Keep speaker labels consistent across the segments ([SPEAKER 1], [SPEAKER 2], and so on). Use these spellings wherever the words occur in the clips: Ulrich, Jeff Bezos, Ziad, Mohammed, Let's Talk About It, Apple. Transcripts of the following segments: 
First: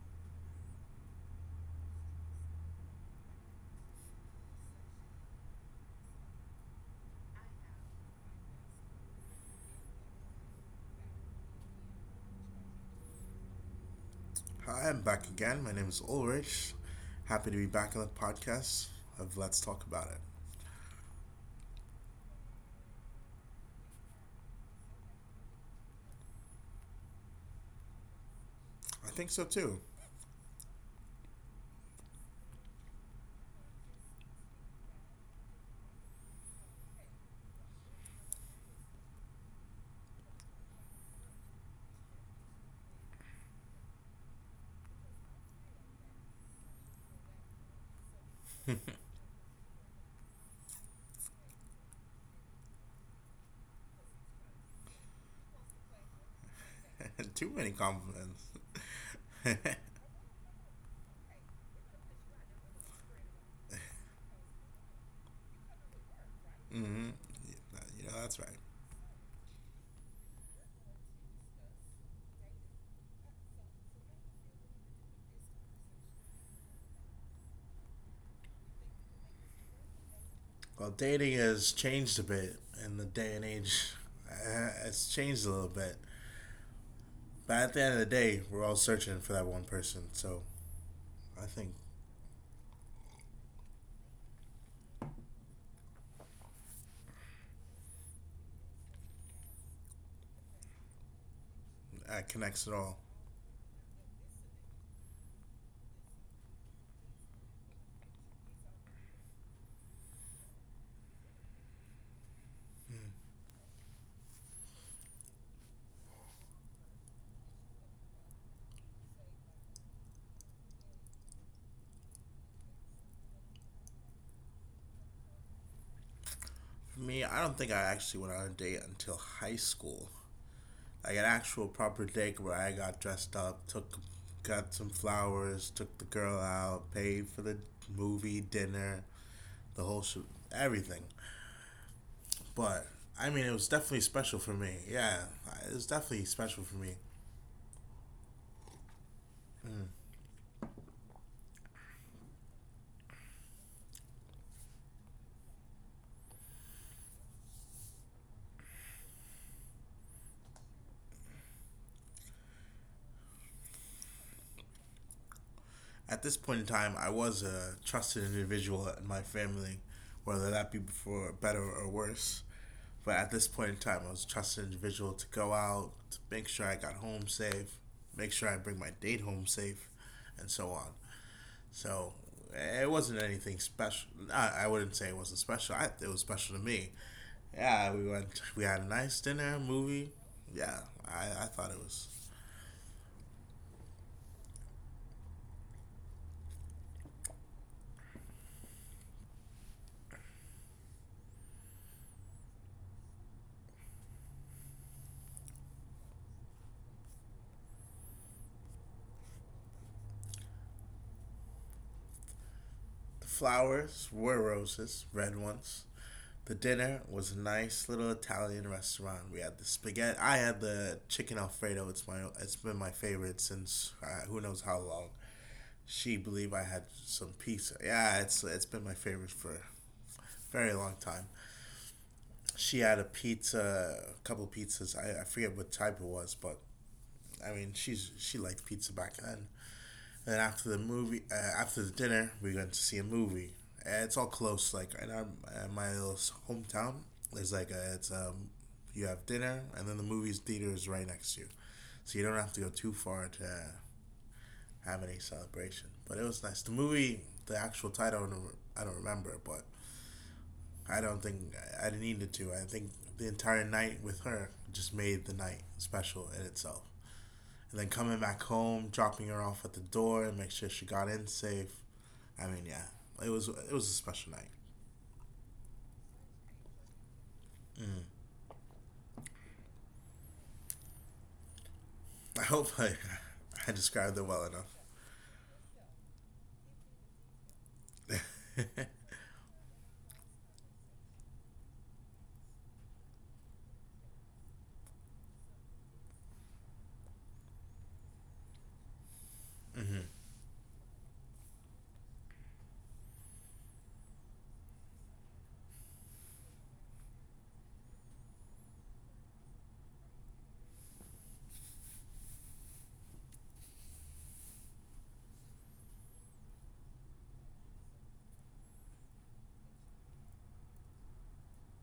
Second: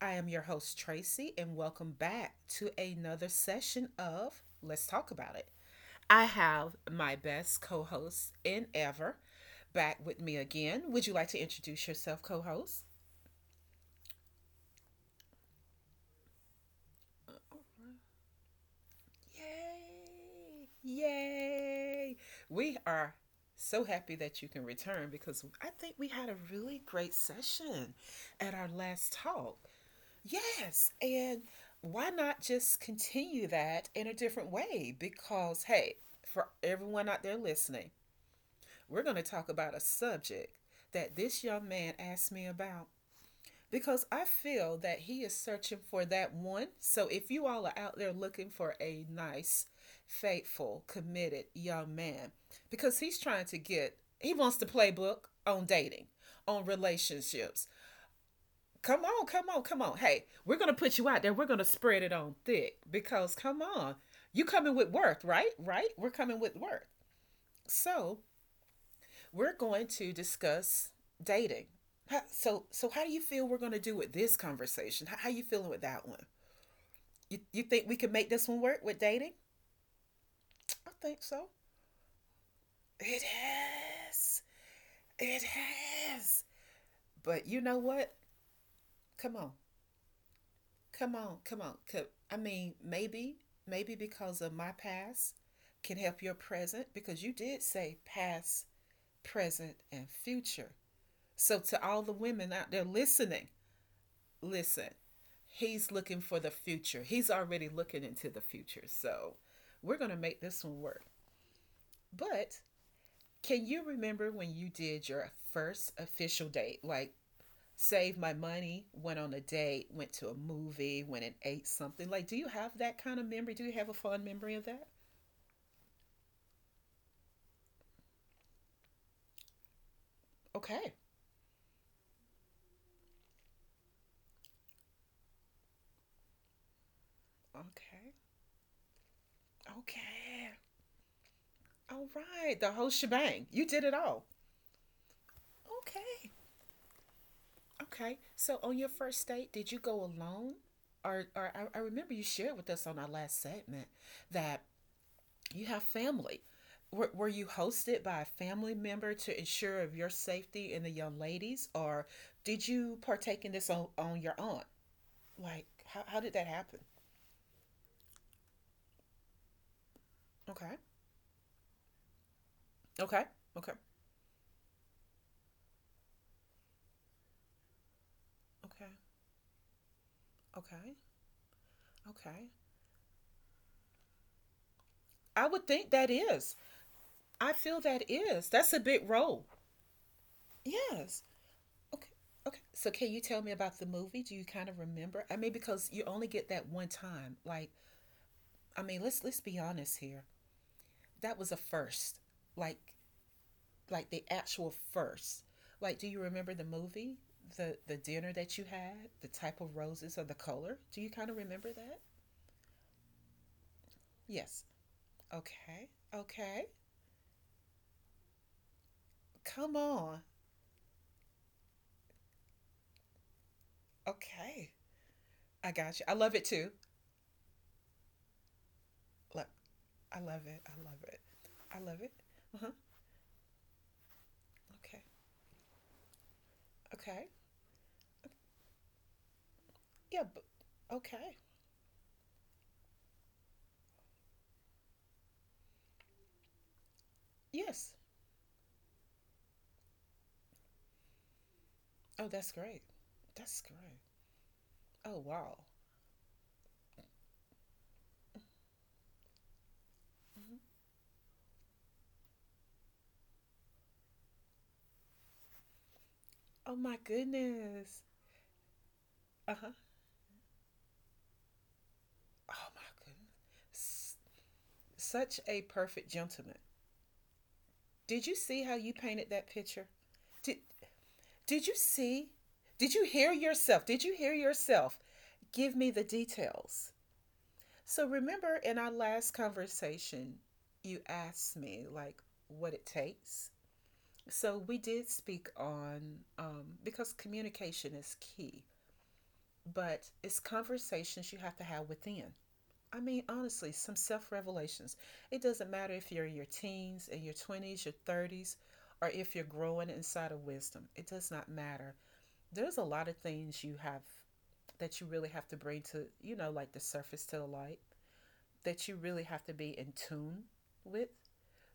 [SPEAKER 1] I am your host, Tracy, and welcome back to another session of Let's Talk About It. I have my best co host in ever back with me again. Would you like to introduce yourself, co host?
[SPEAKER 2] Hi, I'm back again. My name is Ulrich. Happy to be back on the podcast of Let's Talk About It.
[SPEAKER 1] Yay! Yay! We are so happy that you can return because I think we had a really great session at our
[SPEAKER 2] I
[SPEAKER 1] last
[SPEAKER 2] think so
[SPEAKER 1] talk.
[SPEAKER 2] too.
[SPEAKER 1] Yes. And why not just continue that in a different way? Because, hey, for everyone out there listening, we're going to talk about a subject that this young man asked me about because I feel that he is searching for that one. So if you all are out there looking for a nice, faithful, committed young man, because he's trying to get, he wants the playbook on dating, on
[SPEAKER 2] Too many
[SPEAKER 1] relationships.
[SPEAKER 2] compliments.
[SPEAKER 1] Come on, come on, come on. Hey, we're gonna put you out there. We're gonna spread it on thick because come on, you coming with worth, right? Right? We're coming with worth.
[SPEAKER 2] Hmm. You know,
[SPEAKER 1] So
[SPEAKER 2] that's right.
[SPEAKER 1] we're going to discuss dating. So how do you feel we're gonna do with this conversation? How you feeling with that one? You think we can make this one work with dating?
[SPEAKER 2] Well,
[SPEAKER 1] I think
[SPEAKER 2] dating
[SPEAKER 1] so.
[SPEAKER 2] has changed a bit in the
[SPEAKER 1] It
[SPEAKER 2] day and age.
[SPEAKER 1] has.
[SPEAKER 2] It's changed a
[SPEAKER 1] It
[SPEAKER 2] little bit.
[SPEAKER 1] has.
[SPEAKER 2] But
[SPEAKER 1] But
[SPEAKER 2] at
[SPEAKER 1] you
[SPEAKER 2] the end
[SPEAKER 1] know
[SPEAKER 2] of the
[SPEAKER 1] what?
[SPEAKER 2] day, we're all searching for that
[SPEAKER 1] Come
[SPEAKER 2] one
[SPEAKER 1] on.
[SPEAKER 2] person. So
[SPEAKER 1] Come
[SPEAKER 2] I
[SPEAKER 1] on,
[SPEAKER 2] think
[SPEAKER 1] come on. I mean, maybe because of my past can help your present because you did say past, present, and future. So, to all
[SPEAKER 2] that
[SPEAKER 1] the
[SPEAKER 2] connects
[SPEAKER 1] women
[SPEAKER 2] it
[SPEAKER 1] out
[SPEAKER 2] all.
[SPEAKER 1] there listening, listen, he's looking for the future. He's already looking into the future. So, we're going to make this one work. But can you remember when you did your first official date? Like saved my money, went on a date, went to a movie, went and ate something. Like, do you have that kind of memory? Do you have a fond memory of that?
[SPEAKER 2] For me, I don't think I actually went on a date until high school.
[SPEAKER 1] Okay.
[SPEAKER 2] Like an actual proper date where I got dressed up, took got some flowers, took the girl out, paid for the
[SPEAKER 1] Okay.
[SPEAKER 2] movie, dinner, the whole shoot,
[SPEAKER 1] Okay.
[SPEAKER 2] everything.
[SPEAKER 1] All right. The whole
[SPEAKER 2] But I
[SPEAKER 1] shebang.
[SPEAKER 2] mean, it
[SPEAKER 1] You
[SPEAKER 2] was
[SPEAKER 1] did it
[SPEAKER 2] definitely
[SPEAKER 1] all.
[SPEAKER 2] special for me. Yeah, it was
[SPEAKER 1] Okay.
[SPEAKER 2] definitely special for me.
[SPEAKER 1] Okay. So on your first date, did you go alone? Or I remember you shared with us on our last segment that you have family. Were you hosted by a family member to ensure of your safety and the young ladies, or did you partake in this on, your own? Like, how did
[SPEAKER 2] At
[SPEAKER 1] that
[SPEAKER 2] this point
[SPEAKER 1] happen?
[SPEAKER 2] in time, I was a trusted individual in my family, whether that
[SPEAKER 1] Okay.
[SPEAKER 2] be for better or worse. But at
[SPEAKER 1] Okay.
[SPEAKER 2] this point in
[SPEAKER 1] Okay.
[SPEAKER 2] time, I was a trusted individual to go out, to make sure I got home safe, make sure I bring my
[SPEAKER 1] Okay.
[SPEAKER 2] date home safe, and so on.
[SPEAKER 1] Okay.
[SPEAKER 2] So
[SPEAKER 1] Okay.
[SPEAKER 2] it wasn't anything special. I wouldn't say it wasn't
[SPEAKER 1] I
[SPEAKER 2] special.
[SPEAKER 1] would
[SPEAKER 2] I,
[SPEAKER 1] think
[SPEAKER 2] it was
[SPEAKER 1] that
[SPEAKER 2] special to
[SPEAKER 1] is.
[SPEAKER 2] me.
[SPEAKER 1] I feel
[SPEAKER 2] Yeah, we
[SPEAKER 1] that
[SPEAKER 2] went.
[SPEAKER 1] is.
[SPEAKER 2] We had
[SPEAKER 1] That's
[SPEAKER 2] a
[SPEAKER 1] a big
[SPEAKER 2] nice
[SPEAKER 1] role.
[SPEAKER 2] dinner, movie. Yeah, I,
[SPEAKER 1] Yes.
[SPEAKER 2] I thought it was.
[SPEAKER 1] Okay. Okay. So can you tell me about the movie? Do you kind of remember? I mean, because you only get that one time. Like, I mean, let's be honest here. That was a first. Like like the actual first. Like, do you remember the movie, the dinner that you had, the type of roses or the color? Do you kind of remember that?
[SPEAKER 2] The flowers were
[SPEAKER 1] Yes.
[SPEAKER 2] roses, red ones.
[SPEAKER 1] Okay.
[SPEAKER 2] The
[SPEAKER 1] Okay.
[SPEAKER 2] dinner was a nice little Italian restaurant. We had the
[SPEAKER 1] Come
[SPEAKER 2] spaghetti. I
[SPEAKER 1] on.
[SPEAKER 2] had the chicken alfredo. It's my. It's been my favorite since who knows how
[SPEAKER 1] Okay.
[SPEAKER 2] long.
[SPEAKER 1] I got you.
[SPEAKER 2] She
[SPEAKER 1] I love it
[SPEAKER 2] believed I
[SPEAKER 1] too.
[SPEAKER 2] had some pizza. Yeah, it's been my favorite
[SPEAKER 1] Look,
[SPEAKER 2] for a
[SPEAKER 1] I love it. I
[SPEAKER 2] very long
[SPEAKER 1] love it.
[SPEAKER 2] time.
[SPEAKER 1] I love it. Uh huh.
[SPEAKER 2] She had a pizza, a couple pizzas.
[SPEAKER 1] Okay.
[SPEAKER 2] I forget what type it was, but
[SPEAKER 1] Okay.
[SPEAKER 2] I mean, she liked pizza back then.
[SPEAKER 1] Yeah.
[SPEAKER 2] And
[SPEAKER 1] But
[SPEAKER 2] then after the movie,
[SPEAKER 1] okay.
[SPEAKER 2] after the dinner, we went to see a movie. And it's all close, like in our in my little hometown. There's like a,
[SPEAKER 1] Yes.
[SPEAKER 2] it's you have dinner, and then the movie's theater is right next to you, so you
[SPEAKER 1] Oh,
[SPEAKER 2] don't have
[SPEAKER 1] that's
[SPEAKER 2] to go
[SPEAKER 1] great.
[SPEAKER 2] too far
[SPEAKER 1] That's
[SPEAKER 2] to
[SPEAKER 1] great.
[SPEAKER 2] have any
[SPEAKER 1] Oh wow.
[SPEAKER 2] celebration. But it was nice. The movie, the actual title, I don't remember, but
[SPEAKER 1] Mhm.
[SPEAKER 2] I don't think I needed to. I think the entire night with her just made the night special in itself.
[SPEAKER 1] Oh my
[SPEAKER 2] And then
[SPEAKER 1] goodness.
[SPEAKER 2] coming back home, dropping her
[SPEAKER 1] Uh
[SPEAKER 2] off at
[SPEAKER 1] huh.
[SPEAKER 2] the door, and make sure she got in safe. I mean,
[SPEAKER 1] Oh
[SPEAKER 2] yeah,
[SPEAKER 1] my
[SPEAKER 2] it was a
[SPEAKER 1] goodness.
[SPEAKER 2] special night.
[SPEAKER 1] Such a perfect gentleman.
[SPEAKER 2] Mm.
[SPEAKER 1] Did you see how you painted that picture? Did did you
[SPEAKER 2] I
[SPEAKER 1] see?
[SPEAKER 2] hope I,
[SPEAKER 1] Did you hear
[SPEAKER 2] I
[SPEAKER 1] yourself?
[SPEAKER 2] described
[SPEAKER 1] Did
[SPEAKER 2] it
[SPEAKER 1] you
[SPEAKER 2] well
[SPEAKER 1] hear
[SPEAKER 2] enough.
[SPEAKER 1] yourself? Give me the details. So remember in our last conversation, you asked me like what it takes. So we did speak on, because communication is key,
[SPEAKER 2] Mm-hmm.
[SPEAKER 1] but it's conversations you have to have within. I mean, honestly, some self revelations. It doesn't matter if you're in your teens, in your 20s, your 30s, or if you're growing inside of wisdom. It does not matter. There's a lot of things you have that you really have to bring to, like the surface to the light, that you really have to be in tune with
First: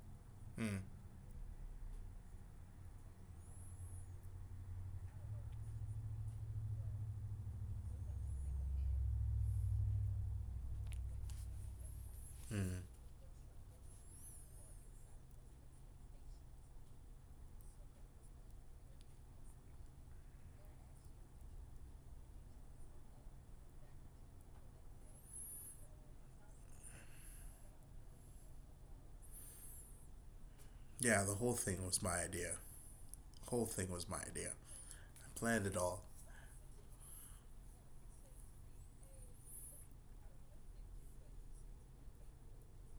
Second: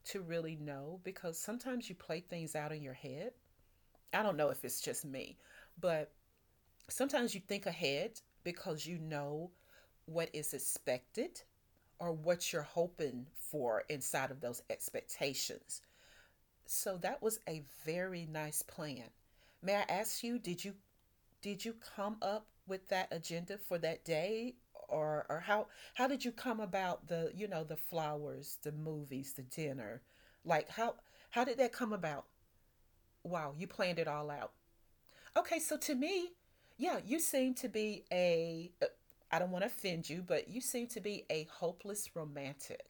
[SPEAKER 1] to really
[SPEAKER 2] Mm.
[SPEAKER 1] know because sometimes you play things out in your head. I don't know if it's just me, but sometimes you think ahead because you know what is expected or what you're
[SPEAKER 2] Mm.
[SPEAKER 1] hoping for inside of those expectations. So that was a very nice plan. May I ask you, did you come up with that agenda for that day or how did you come about the flowers, the movies, the dinner? Like how
[SPEAKER 2] Yeah, the
[SPEAKER 1] how
[SPEAKER 2] whole
[SPEAKER 1] did that
[SPEAKER 2] thing
[SPEAKER 1] come
[SPEAKER 2] was my
[SPEAKER 1] about?
[SPEAKER 2] idea. The
[SPEAKER 1] Wow,
[SPEAKER 2] whole
[SPEAKER 1] you
[SPEAKER 2] thing
[SPEAKER 1] planned
[SPEAKER 2] was
[SPEAKER 1] it
[SPEAKER 2] my
[SPEAKER 1] all
[SPEAKER 2] idea.
[SPEAKER 1] out.
[SPEAKER 2] I planned
[SPEAKER 1] Okay,
[SPEAKER 2] it
[SPEAKER 1] so
[SPEAKER 2] all.
[SPEAKER 1] to me, yeah, you seem to be a I don't want to offend you, but you seem to be a hopeless romantic.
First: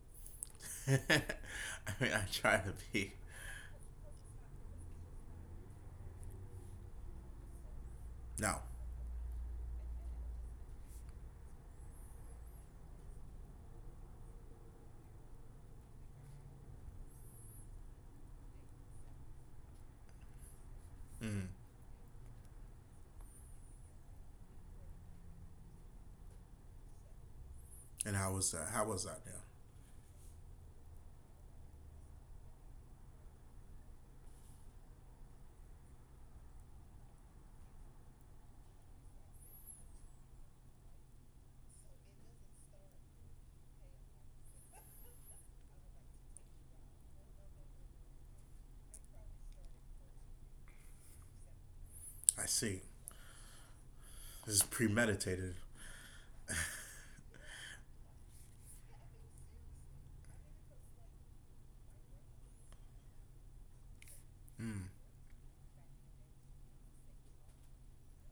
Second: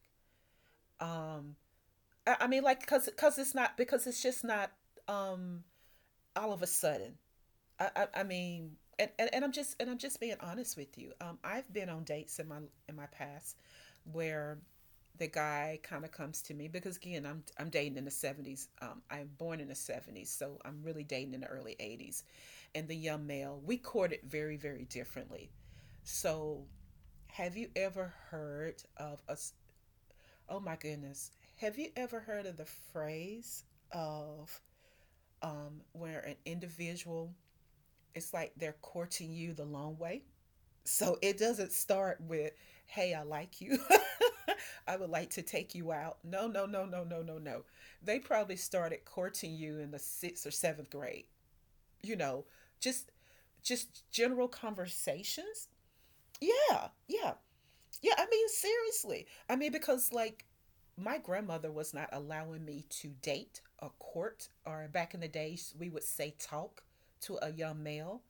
[SPEAKER 2] I
[SPEAKER 1] Um
[SPEAKER 2] mean, I
[SPEAKER 1] I
[SPEAKER 2] try
[SPEAKER 1] mean,
[SPEAKER 2] to
[SPEAKER 1] like, because
[SPEAKER 2] be.
[SPEAKER 1] because it's not, because it's just not, um all of a sudden. I
[SPEAKER 2] No.
[SPEAKER 1] mean, and I'm just being honest with you. I've been on dates in my past where the guy kind of comes to me because again I'm dating in the 70s. I'm born in the 70s, so I'm really dating in
[SPEAKER 2] Mm.
[SPEAKER 1] the early 80s. And the young male, we courted very very differently. So, have you ever
[SPEAKER 2] And how was that?
[SPEAKER 1] heard
[SPEAKER 2] How was that?
[SPEAKER 1] of
[SPEAKER 2] Yeah,
[SPEAKER 1] a? Oh my goodness. Have you ever heard of the phrase of where an individual, it's like they're courting you the long way? So it doesn't start with, hey, I like you. I would like to take you out. No, no, no, no, no, no, no. They probably started courting you in the sixth or seventh grade. You
[SPEAKER 2] I
[SPEAKER 1] know,
[SPEAKER 2] see.
[SPEAKER 1] just just general
[SPEAKER 2] This is premeditated.
[SPEAKER 1] conversations. Yeah, yeah. Yeah, I mean, seriously. I mean, because like my grandmother was not allowing me to date or court,
[SPEAKER 2] Mm,
[SPEAKER 1] or back in the days, we would say talk to a young male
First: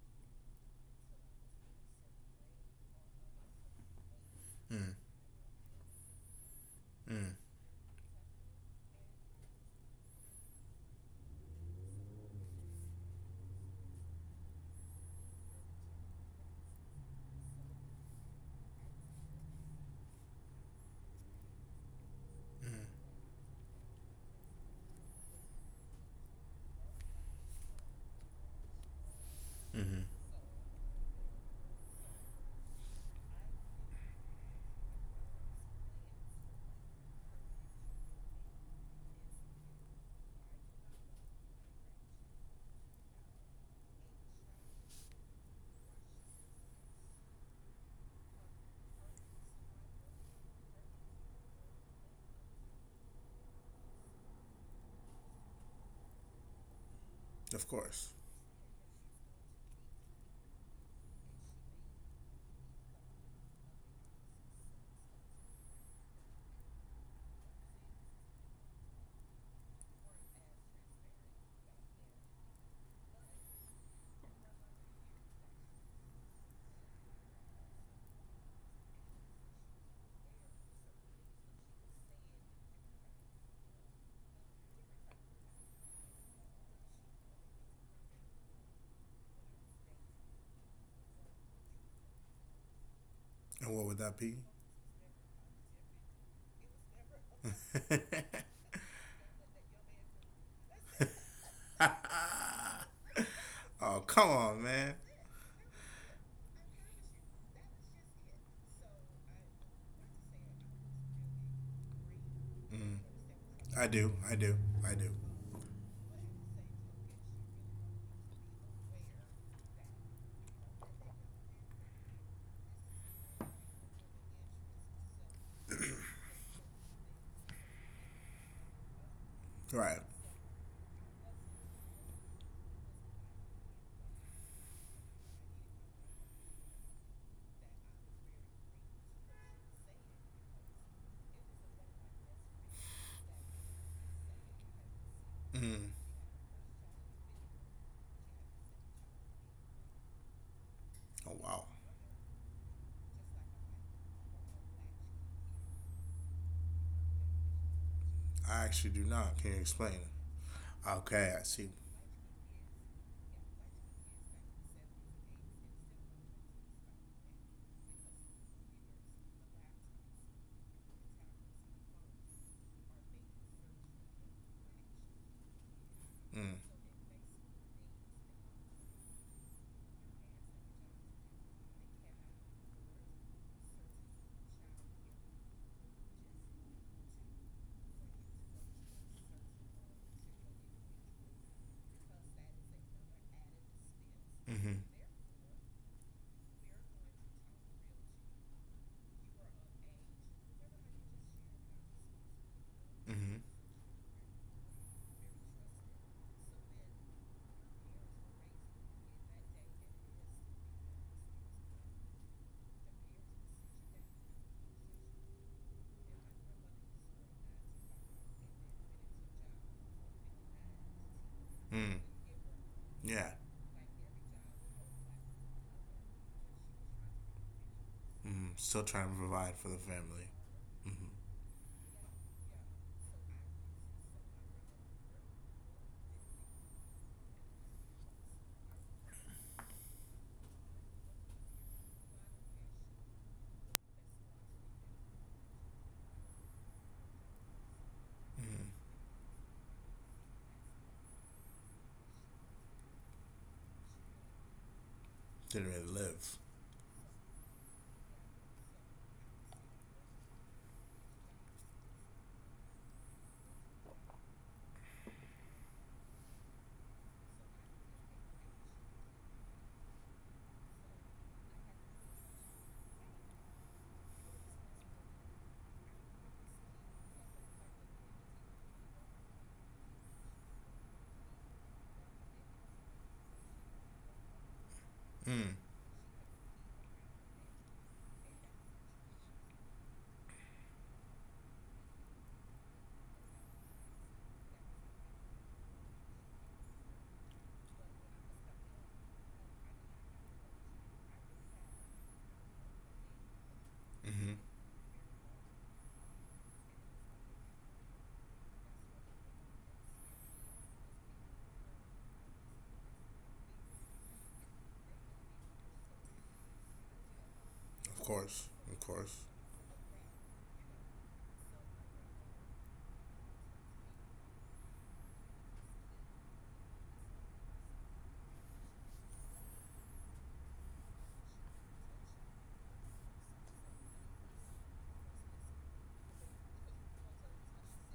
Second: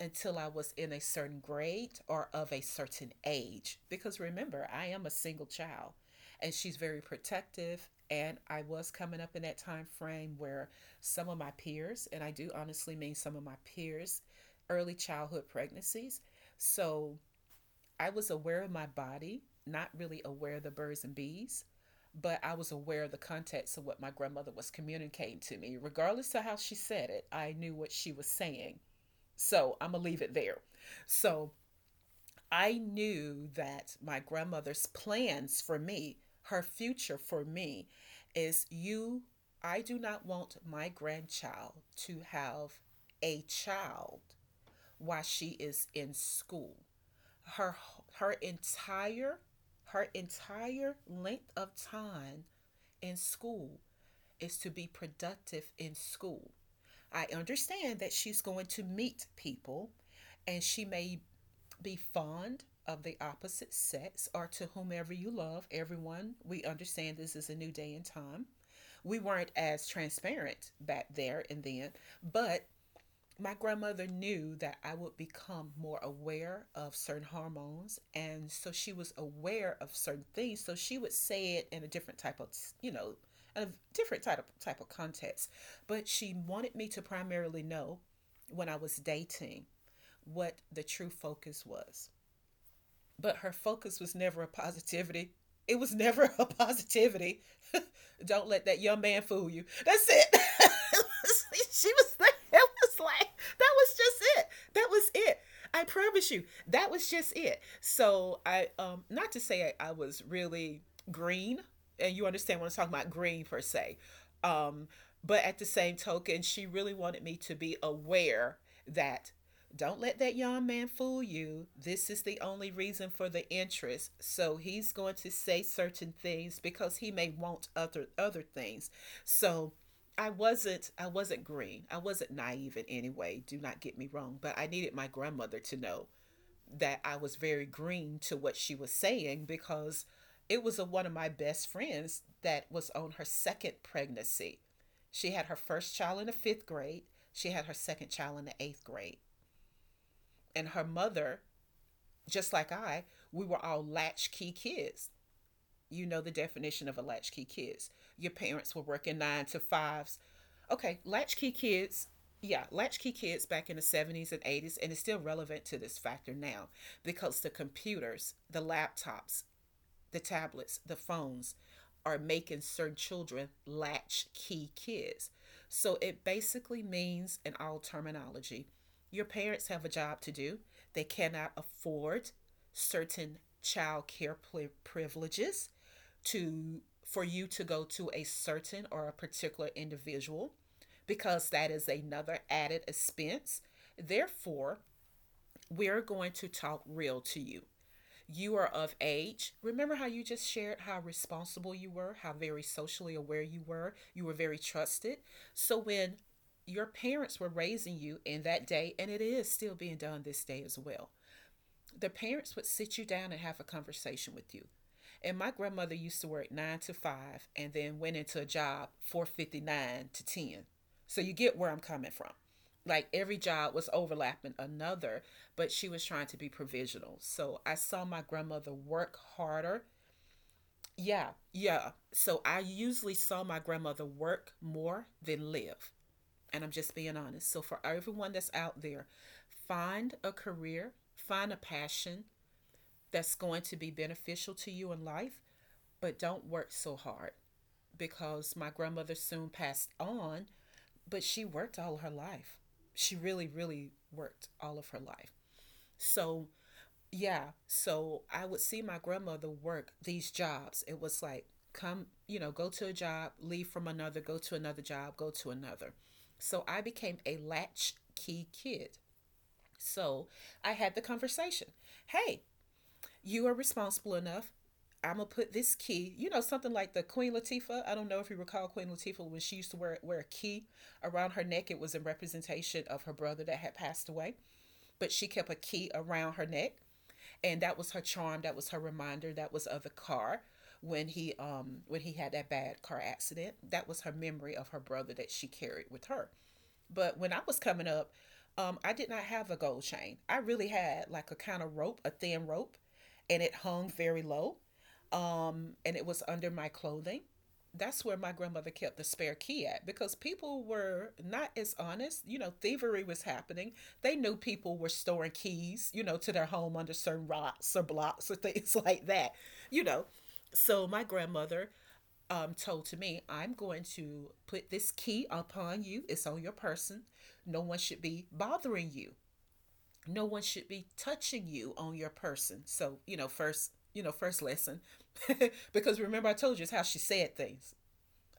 [SPEAKER 1] until I was in a certain grade or of a certain age. Because remember, I
[SPEAKER 2] mm,
[SPEAKER 1] am a single child and she's very
[SPEAKER 2] mm.
[SPEAKER 1] protective. And I was coming up in that time frame where some of my peers, and I do honestly mean some of my peers, early childhood pregnancies. So I was aware of my body, not really aware of the birds and bees, but I was aware of the context of what my grandmother was communicating to me. Regardless of how she said it, I knew what she was saying. So I'm
[SPEAKER 2] Hmm.
[SPEAKER 1] going to leave it there. So I knew that my grandmother's plans for me, her future for me, is you, I do not want my grandchild to have a child while she is in school, her her entire her entire length of time in school is to be productive in school. I
[SPEAKER 2] Of
[SPEAKER 1] understand
[SPEAKER 2] course.
[SPEAKER 1] that she's going to meet people and she may be fond of the opposite sex or to whomever you love, everyone. We understand this is a new day and time. We weren't as transparent back there and then, but my grandmother knew that I would become more aware of certain hormones. And so she was aware of certain things. So she would say it in a different type of, you know, a different type of context. But she wanted me to primarily know when I was dating what the true focus was, but her
[SPEAKER 2] And what would
[SPEAKER 1] focus was
[SPEAKER 2] that be?
[SPEAKER 1] never a positivity. It was never a positivity. Don't let that young man fool you. That's it. she was like, it was like, that
[SPEAKER 2] Oh,
[SPEAKER 1] was
[SPEAKER 2] come
[SPEAKER 1] just it.
[SPEAKER 2] on, man.
[SPEAKER 1] That was it. I promise you, that was just it. So not to say I was really green, and you understand what I'm talking
[SPEAKER 2] Mm,
[SPEAKER 1] about, green per
[SPEAKER 2] I
[SPEAKER 1] se.
[SPEAKER 2] do. I do.
[SPEAKER 1] Um,
[SPEAKER 2] I do.
[SPEAKER 1] but at the same token, she really wanted me to be aware that don't let that young man fool you. This is the only reason for the interest. So he's going to say certain things because he may want other things. So
[SPEAKER 2] Right.
[SPEAKER 1] I wasn't green. I wasn't naive in any way. Do not get me wrong, but I needed my grandmother to know that I was very green to what she was saying because it was one of my best friends that was on her second pregnancy. She had her
[SPEAKER 2] Mm.
[SPEAKER 1] first child in the 5th grade. She had her second child in the 8th grade and her
[SPEAKER 2] Oh,
[SPEAKER 1] mother,
[SPEAKER 2] wow.
[SPEAKER 1] just like I, we were all latchkey kids. You know the definition of a latchkey kids. Your parents
[SPEAKER 2] I
[SPEAKER 1] were
[SPEAKER 2] actually
[SPEAKER 1] working
[SPEAKER 2] do
[SPEAKER 1] nine to
[SPEAKER 2] not. Can you
[SPEAKER 1] fives.
[SPEAKER 2] explain?
[SPEAKER 1] Okay, latchkey
[SPEAKER 2] Okay, I
[SPEAKER 1] kids.
[SPEAKER 2] see.
[SPEAKER 1] Yeah, latchkey kids back in the 70s and 80s, and it's still relevant to this factor now because the computers, the laptops, the tablets, the phones are making certain children latch key kids. So it basically
[SPEAKER 2] Mm.
[SPEAKER 1] means, in all terminology, your parents have a job to do. They cannot afford certain child care privileges to for you to go to a certain or a particular individual because that is another added expense. Therefore,
[SPEAKER 2] Mm-hmm.
[SPEAKER 1] we're going to talk real to you. You are of age. Remember how you just shared how responsible you were, how very socially aware
[SPEAKER 2] Mm-hmm.
[SPEAKER 1] you were very trusted. So when your parents were raising you in that day, and it is still being done this day as well, the parents would sit you down and have a conversation with you. And my grandmother used to work nine to five and then went into a job 4:59 to 10. So you get where I'm coming from.
[SPEAKER 2] Mm.
[SPEAKER 1] Like every job
[SPEAKER 2] Yeah.
[SPEAKER 1] was overlapping another, but she was trying to be provisional. So I saw my grandmother
[SPEAKER 2] Mm.
[SPEAKER 1] work
[SPEAKER 2] Still trying to
[SPEAKER 1] harder.
[SPEAKER 2] provide for the family.
[SPEAKER 1] Yeah,
[SPEAKER 2] Mm-hmm.
[SPEAKER 1] yeah. So I usually saw my grandmother work more than live. And I'm just being honest. So for everyone that's out there, find a career, find a passion that's going to be beneficial to you in life, but don't work so hard because my
[SPEAKER 2] Mm.
[SPEAKER 1] grandmother soon passed on, but she worked all her life. She really, really worked all of her life.
[SPEAKER 2] Didn't really
[SPEAKER 1] So,
[SPEAKER 2] live.
[SPEAKER 1] yeah, so I would see my grandmother work these jobs. It was like, come, go to a job, leave from another, go to another job, go to another. So I became a latchkey kid. So I had the conversation, hey, you are responsible enough. I'm gonna put this key, something like the Queen Latifah. I don't know if you recall Queen Latifah when she used to wear a key around her neck. It was in representation of her brother that had passed away, but she kept a key
[SPEAKER 2] Mm.
[SPEAKER 1] around her neck, and that was her charm. That was her reminder. That was of the car when he had that bad car accident. That was her memory of her brother that she carried with her. But when I was coming up, I did not have a gold chain. I really had like a kind of rope, a thin rope, and it hung very low.
[SPEAKER 2] Mm-hmm.
[SPEAKER 1] And it was under my clothing. That's where my grandmother kept the spare key at because people were not as honest. You know, thievery was happening. They knew people were storing keys, to their home under certain rocks or blocks or
[SPEAKER 2] Of
[SPEAKER 1] things
[SPEAKER 2] course.
[SPEAKER 1] like
[SPEAKER 2] Of
[SPEAKER 1] that,
[SPEAKER 2] course.
[SPEAKER 1] you know. So my grandmother told to me, I'm going to put this key upon you. It's on your person. No one should be bothering you. No one should be touching you on your person. So, first, first lesson. Because remember, I told you it's how she said things.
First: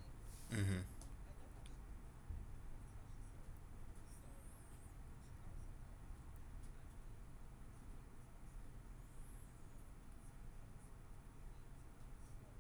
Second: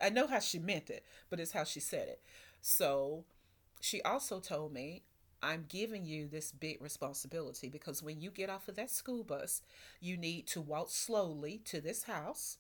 [SPEAKER 1] I know how she
[SPEAKER 2] Mm-hmm.
[SPEAKER 1] meant it, but it's how she said it. So she also told me, I'm giving you this big responsibility because when you get off of that school bus, you need to walk slowly to this house,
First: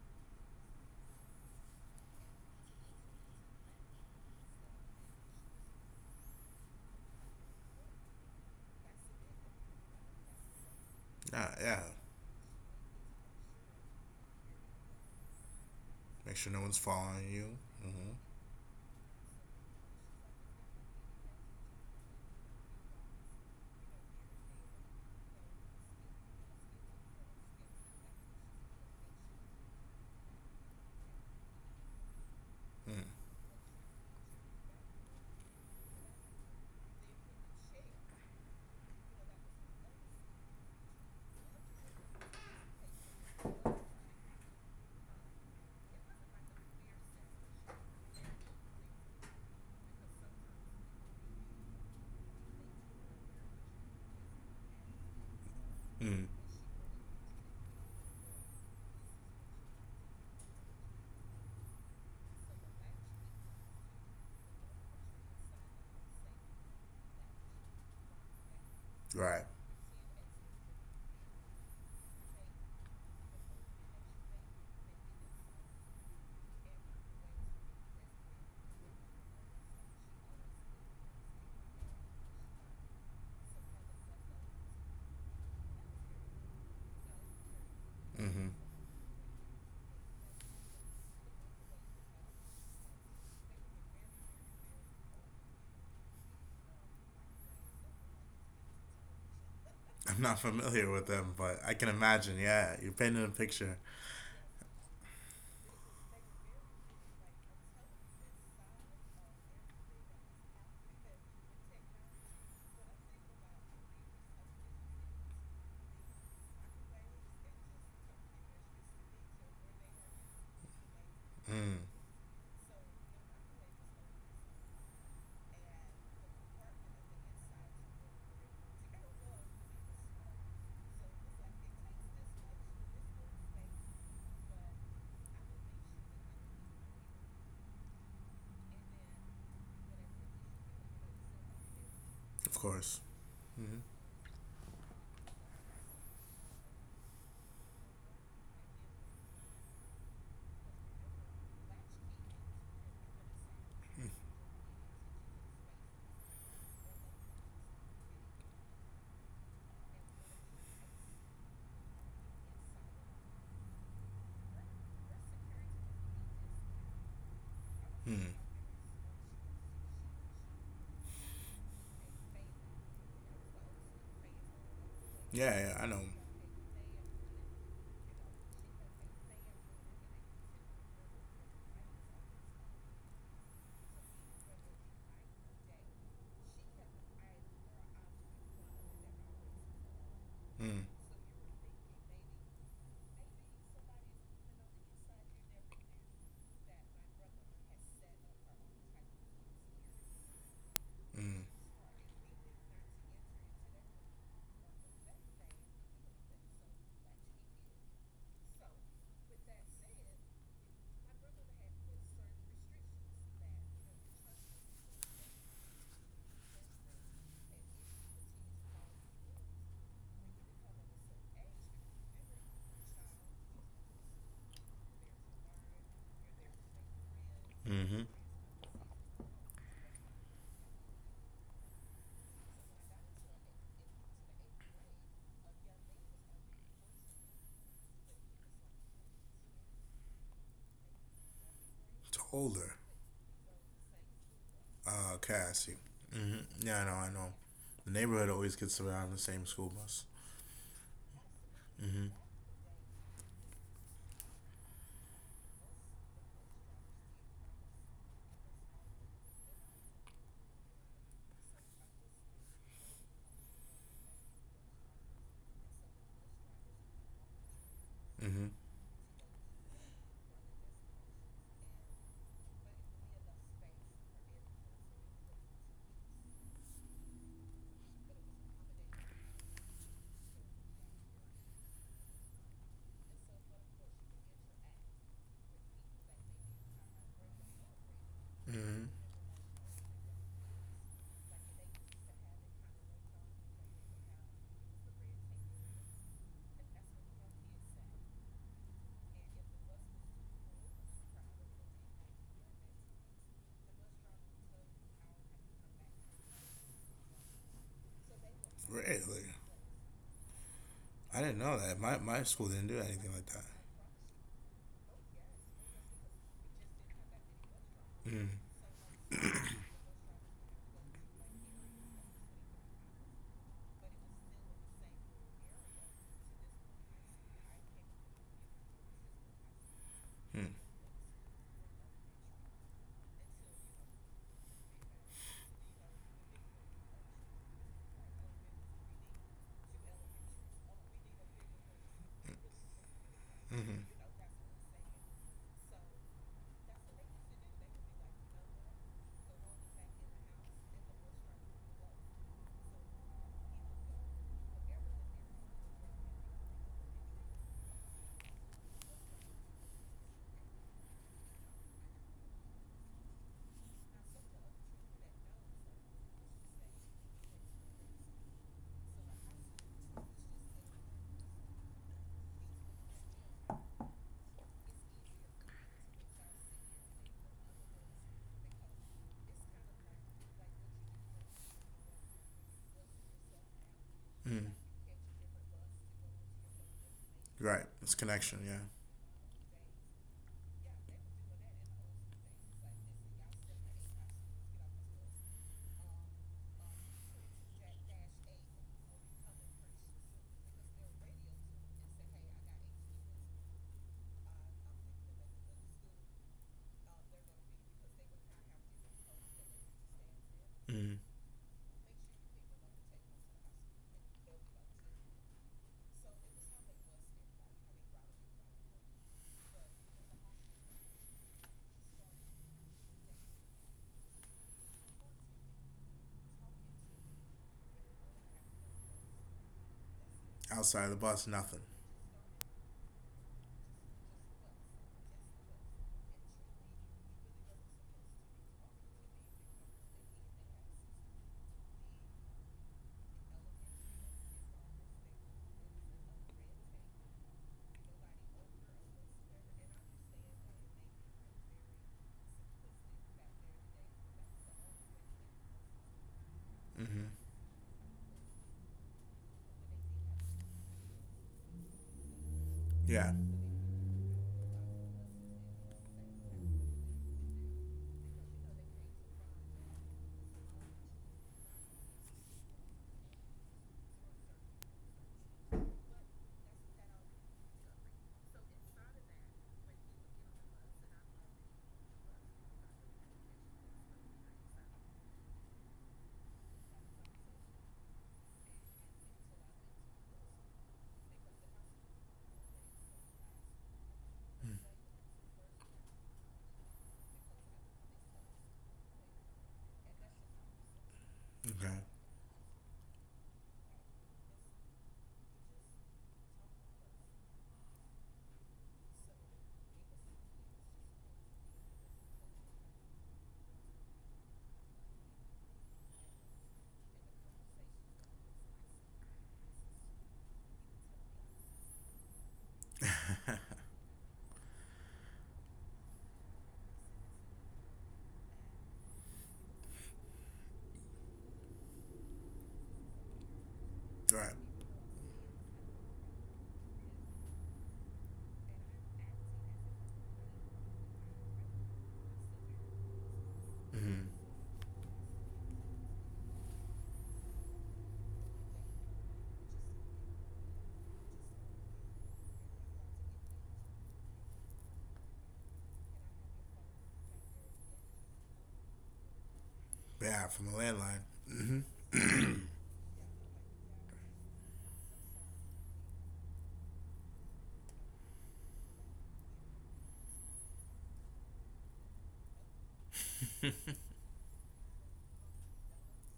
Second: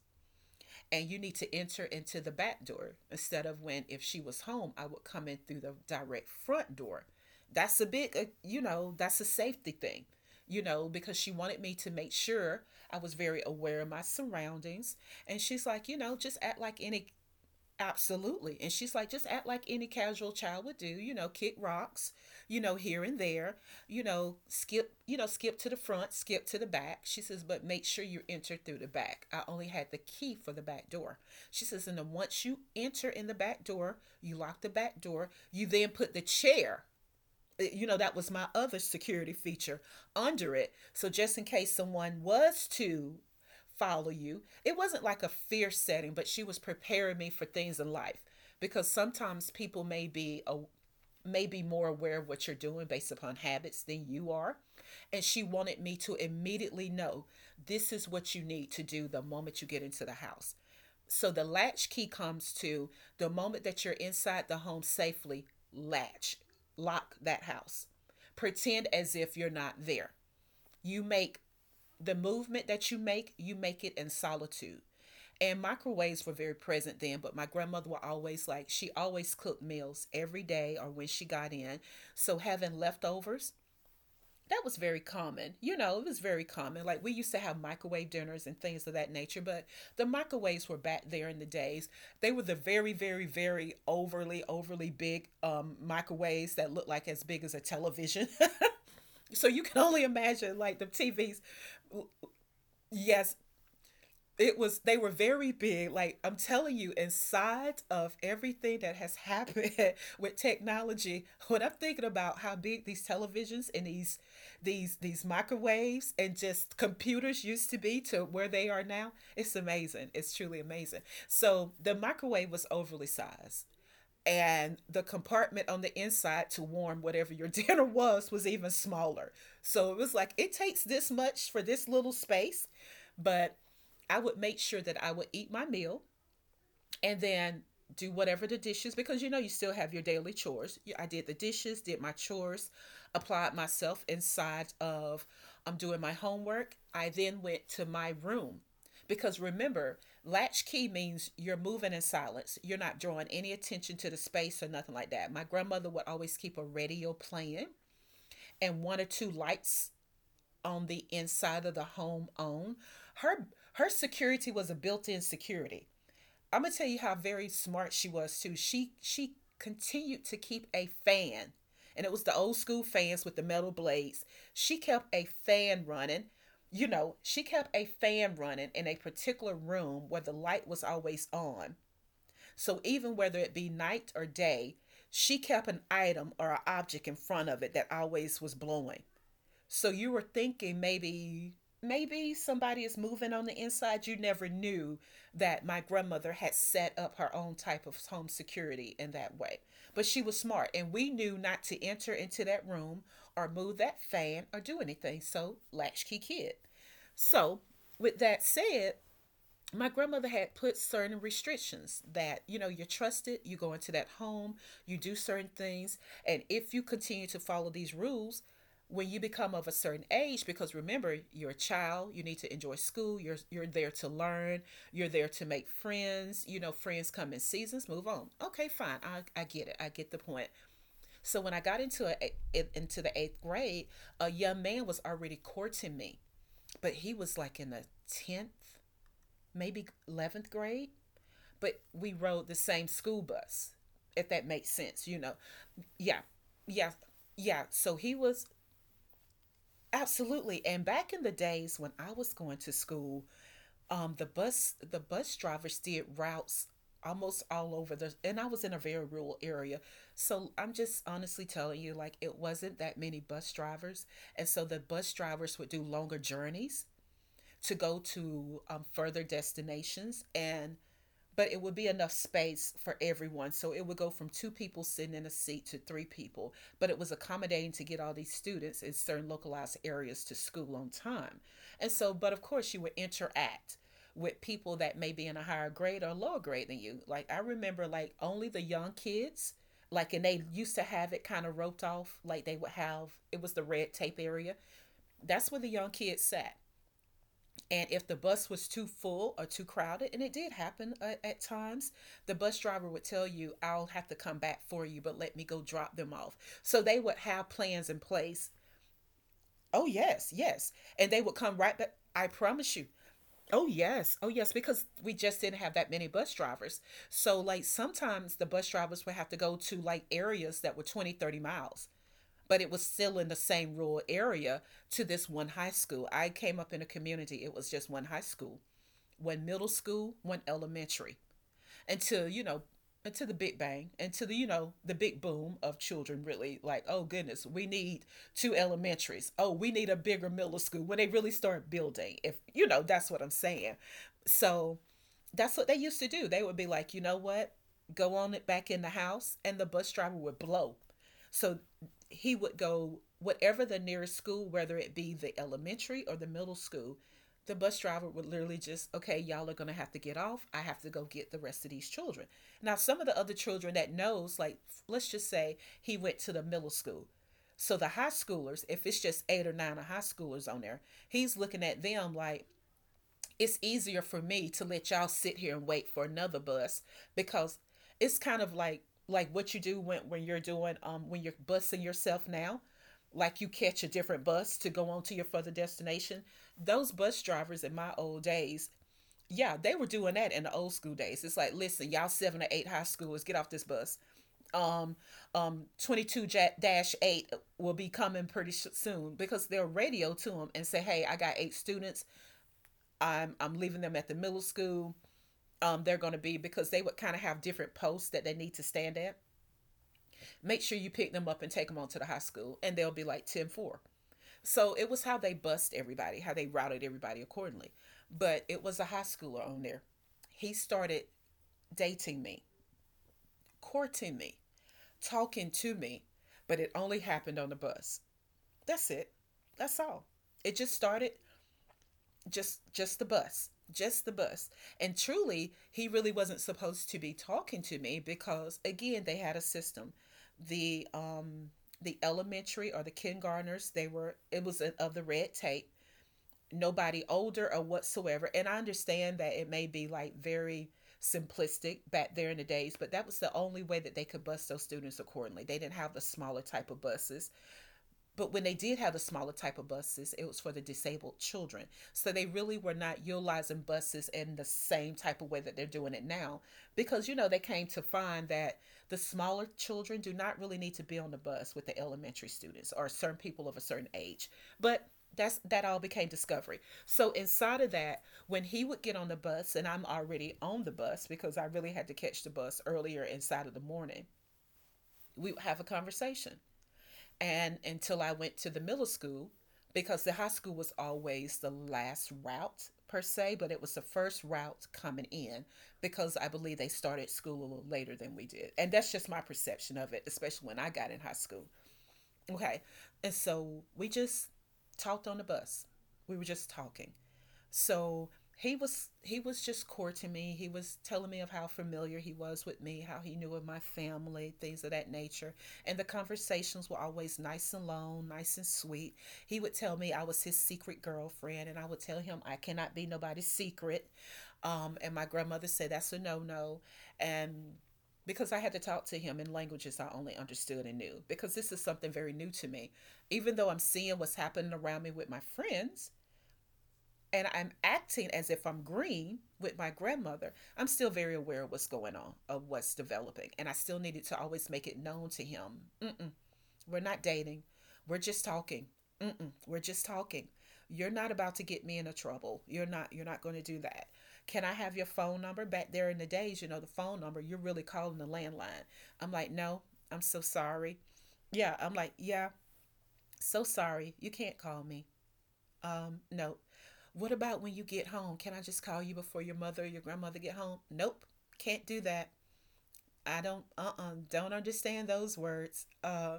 [SPEAKER 1] and you need to enter into the back door, instead of when if she was home, I would come in through the direct front door. That's a big, that's a safety thing, because she
[SPEAKER 2] Yeah,
[SPEAKER 1] wanted me
[SPEAKER 2] yeah.
[SPEAKER 1] to make sure I was very aware of my surroundings. And she's like,
[SPEAKER 2] Make
[SPEAKER 1] just
[SPEAKER 2] sure
[SPEAKER 1] act
[SPEAKER 2] no one's
[SPEAKER 1] like any.
[SPEAKER 2] following you. Mm-hmm.
[SPEAKER 1] Absolutely. And she's like, just act like any casual child would do, kick rocks, here and there, skip, skip to the front, skip to the back. She says, but make sure you enter through the back. I only had the key for the back door. She says, and then once you enter in the back door, you lock the back door, you then put the chair, that was my other security feature, under it, so just in case someone was to follow you. It wasn't like a fear setting, but she was preparing me for things in life because sometimes people may may be more aware of what you're doing based upon habits than you are, and she wanted me
[SPEAKER 2] Mm.
[SPEAKER 1] to
[SPEAKER 2] Mm.
[SPEAKER 1] immediately know this is what you need to do the moment you get into the house. So the latch key comes to the moment that you're inside the home safely, latch, lock that house. Pretend as if
[SPEAKER 2] Right.
[SPEAKER 1] you're not there. You make the movement that you make it in solitude. And microwaves were very present then, but my grandmother would always, like, she always cooked meals every day or when she got in. So having leftovers, that was very common. You know, it was very common. Like, we used to have microwave dinners
[SPEAKER 2] Mm-hmm.
[SPEAKER 1] and things of that nature, but the microwaves were back there in the days. They were the very, very, very overly, overly big microwaves that looked like as big as a television. So you can only
[SPEAKER 2] I'm not
[SPEAKER 1] imagine, like, the
[SPEAKER 2] familiar with them,
[SPEAKER 1] TVs.
[SPEAKER 2] but I can imagine. Yeah, you're painting a
[SPEAKER 1] Yes,
[SPEAKER 2] picture.
[SPEAKER 1] it was they were very big. Like, I'm telling you, inside of everything that has happened with technology, when I'm thinking about how big these televisions and these microwaves and just computers used to be to where they are now, it's amazing, it's truly amazing. So
[SPEAKER 2] Mm.
[SPEAKER 1] the microwave was overly sized, and the compartment on the inside to warm whatever your dinner was even smaller. So it was like it takes this much for this little space, but I would make sure that I would eat my meal and then do whatever the dishes, because you still have your daily chores. I did the dishes, did my
[SPEAKER 2] Of
[SPEAKER 1] chores,
[SPEAKER 2] course.
[SPEAKER 1] applied
[SPEAKER 2] Mm-hmm.
[SPEAKER 1] myself inside of, I'm doing my homework. I then went to my room because remember, latchkey means you're moving in silence. You're not drawing any attention to the space or nothing like that. My grandmother would always keep a radio playing and one or two lights on the inside of the home on. Her her security was a built-in security. I'm gonna tell you how very smart she
[SPEAKER 2] Mm.
[SPEAKER 1] was too. She continued to keep a fan, and it was the old school fans with the metal blades. She kept a
[SPEAKER 2] Yeah, yeah, I know.
[SPEAKER 1] fan running. You know, she kept a fan running in a particular room where the light was always on. So even whether it be night or day, she kept an item or an object in front of it that always was blowing. So you were
[SPEAKER 2] Mm.
[SPEAKER 1] thinking, maybe somebody is moving on the inside. You never knew that my grandmother had set up her own type of home security in that way. But she was smart, and we
[SPEAKER 2] Mm.
[SPEAKER 1] knew not to enter into that room or move that fan or do anything. So, latchkey kid. So with that said, my grandmother had put certain restrictions, that you're trusted, you go into that home, you do certain things, and if you continue to follow these rules, when you become of a certain age, because remember, you're a child, you need to enjoy school, you're there to learn, you're there to make friends. Friends come in
[SPEAKER 2] Mm-hmm.
[SPEAKER 1] seasons, move on. Okay, fine, I get it, I get the point. So when I got into the eighth grade, a young man was already courting me, but he was like in the 10th, maybe 11th grade, but
[SPEAKER 2] It's
[SPEAKER 1] we
[SPEAKER 2] older.
[SPEAKER 1] rode the same school bus, if that makes sense,
[SPEAKER 2] Okay,
[SPEAKER 1] you
[SPEAKER 2] I
[SPEAKER 1] know.
[SPEAKER 2] see.
[SPEAKER 1] Yeah,
[SPEAKER 2] Mm-hmm. Yeah, I know, I
[SPEAKER 1] yeah,
[SPEAKER 2] know. The
[SPEAKER 1] yeah. So
[SPEAKER 2] neighborhood
[SPEAKER 1] he
[SPEAKER 2] always
[SPEAKER 1] was
[SPEAKER 2] gets around the same school bus.
[SPEAKER 1] absolutely. And back in the
[SPEAKER 2] Mm-hmm.
[SPEAKER 1] days when I was going to school, the bus drivers did routes almost all over. The and I was in a very rural area. So I'm just honestly telling you, like, it wasn't that many bus drivers. And so the bus drivers would do longer journeys to go
[SPEAKER 2] Mm-hmm.
[SPEAKER 1] to further destinations, and but it would be enough space for everyone. So it would go from two people sitting in a seat to three people, but it was accommodating to get all these students in certain localized areas to school on time. And so, but of course, you would interact with people that may be in a higher grade or lower grade than you. Like, I remember, like,
[SPEAKER 2] Hmm.
[SPEAKER 1] only the young kids. Like, and they used to have it kind of roped off, like, they would have, it was the red tape area. That's where the young kids sat. And if the bus was too full or too crowded, and it did happen, at times, the bus driver would tell you, I'll have to come back for you, but let me go drop them off. So they would have plans in place.
[SPEAKER 2] Really?
[SPEAKER 1] Oh, yes, yes.
[SPEAKER 2] I didn't
[SPEAKER 1] And
[SPEAKER 2] know
[SPEAKER 1] they would
[SPEAKER 2] that.
[SPEAKER 1] come
[SPEAKER 2] My,
[SPEAKER 1] right
[SPEAKER 2] my
[SPEAKER 1] back.
[SPEAKER 2] school
[SPEAKER 1] I
[SPEAKER 2] didn't do anything
[SPEAKER 1] promise
[SPEAKER 2] like
[SPEAKER 1] you.
[SPEAKER 2] that.
[SPEAKER 1] Oh, yes. Oh, yes. Because we just didn't have that many bus drivers. So, like,
[SPEAKER 2] Mm-hmm.
[SPEAKER 1] sometimes the bus drivers would have to go to like areas that were 20, 30 miles, but it was still in the same rural area, to this one high school. I came up in a community, it was just one high school, one middle
[SPEAKER 2] Mm-hmm.
[SPEAKER 1] school, one elementary, until, you know, until the Big Bang, until the big boom of children, really, like, oh goodness, we need two elementaries. Oh, we need a bigger middle school when they really start building. If, you know, that's what I'm
[SPEAKER 2] Mm-hmm.
[SPEAKER 1] saying. So that's what they used to do. They would be like, you know what? Go on it back in the house, and the bus driver would blow. So he would go whatever the nearest school, whether it be the elementary or the middle school, the bus driver would literally just, okay, y'all are gonna have to get off. I have to go get the rest of these children. Now, some of the other children that knows, like let's just say he went to the middle school. So the high schoolers, if it's just eight or nine of high schoolers on there, he's looking at them like, it's easier for me to let y'all sit here and wait for another bus because it's kind of like what you do when you're doing when you're busing yourself now, like you catch a
[SPEAKER 2] Mm.
[SPEAKER 1] different bus to go on to your further destination. Those bus
[SPEAKER 2] Right. It's
[SPEAKER 1] drivers in my
[SPEAKER 2] connection, yeah.
[SPEAKER 1] old days, yeah, they were doing that in the old school days. It's like, listen, y'all seven or eight high schoolers get off this bus. um 22 dash 8 will be coming pretty soon because they'll radio to them and say, hey, I got eight students. I'm leaving them at the middle school. They're going to be because they would kind of have different posts that they need to stand at.
[SPEAKER 2] Mm-hmm.
[SPEAKER 1] Make sure you pick them up and take them on to the high school, and they'll be like 10-4. So it was how they bust everybody, how they routed everybody accordingly. But it was a high schooler on there. He started dating me, courting me, talking to me, but it only happened on the bus. That's it. That's all.
[SPEAKER 2] Outside of
[SPEAKER 1] It
[SPEAKER 2] the
[SPEAKER 1] just
[SPEAKER 2] bus,
[SPEAKER 1] started,
[SPEAKER 2] nothing.
[SPEAKER 1] just the bus, just the bus. And truly he really wasn't supposed to be talking to me because again they had a system. The um the elementary or the kindergartners, they were, it was a, of the red tape, nobody older or whatsoever. And I understand that it may be like very simplistic back there in the days, but that was the only way that they could bus those students accordingly. They didn't have the smaller
[SPEAKER 2] Mm-hmm.
[SPEAKER 1] type of buses, but when they did have the smaller type of buses, it was for the disabled children. So they really
[SPEAKER 2] Yeah.
[SPEAKER 1] were not utilizing buses in the same type of way that they're doing it now. Because, you know, they came to find that the smaller children do not really need to be on the bus with the elementary students or certain people of a certain age. But that's, that all became discovery. So inside of that, when he would get on the bus, and I'm already on the bus because I really had to catch the bus earlier inside of the morning, we would have a conversation and until I went to the middle school, because the high school was always the last route per se, but it was the first route coming in because I believe they started school a little later than we did. And that's just my perception of it, especially when I got in
[SPEAKER 2] Mm.
[SPEAKER 1] high
[SPEAKER 2] Okay.
[SPEAKER 1] school. Okay. And so we just talked on the bus. We were just talking. So he was just core to me. He was telling me of how familiar he was with me, how he knew of my family, things of that nature. And the conversations were always nice and long, nice and sweet. He would tell me I was his secret girlfriend, and I would tell him I cannot be nobody's secret. And my grandmother said that's a no no. And because I had to talk to him in languages I only understood and knew, because this is something very new to me. Even though I'm
[SPEAKER 2] Right.
[SPEAKER 1] seeing what's happening around me with my friends, and I'm acting as if I'm green with my grandmother, I'm still very aware of what's going on, of what's developing. And I
[SPEAKER 2] Mm-hmm.
[SPEAKER 1] still needed to always make it known to him, mm-mm, we're not dating, we're just talking. Mm-mm, we're just talking. You're not about to get me into trouble. You're not. You're not going to do that. Can I have your phone number? Back there in the days, you know, the phone number. You're really calling the landline. I'm like, no. I'm
[SPEAKER 2] Yeah,
[SPEAKER 1] so
[SPEAKER 2] from a
[SPEAKER 1] sorry.
[SPEAKER 2] landline.
[SPEAKER 1] Yeah. I'm like,
[SPEAKER 2] Mm-hmm.
[SPEAKER 1] yeah. So sorry. You can't call me. No. What about when you get home? Can I just call you before your mother or your grandmother get home? Nope. Can't do that. I don't uh-uh, do not understand those words. Uh,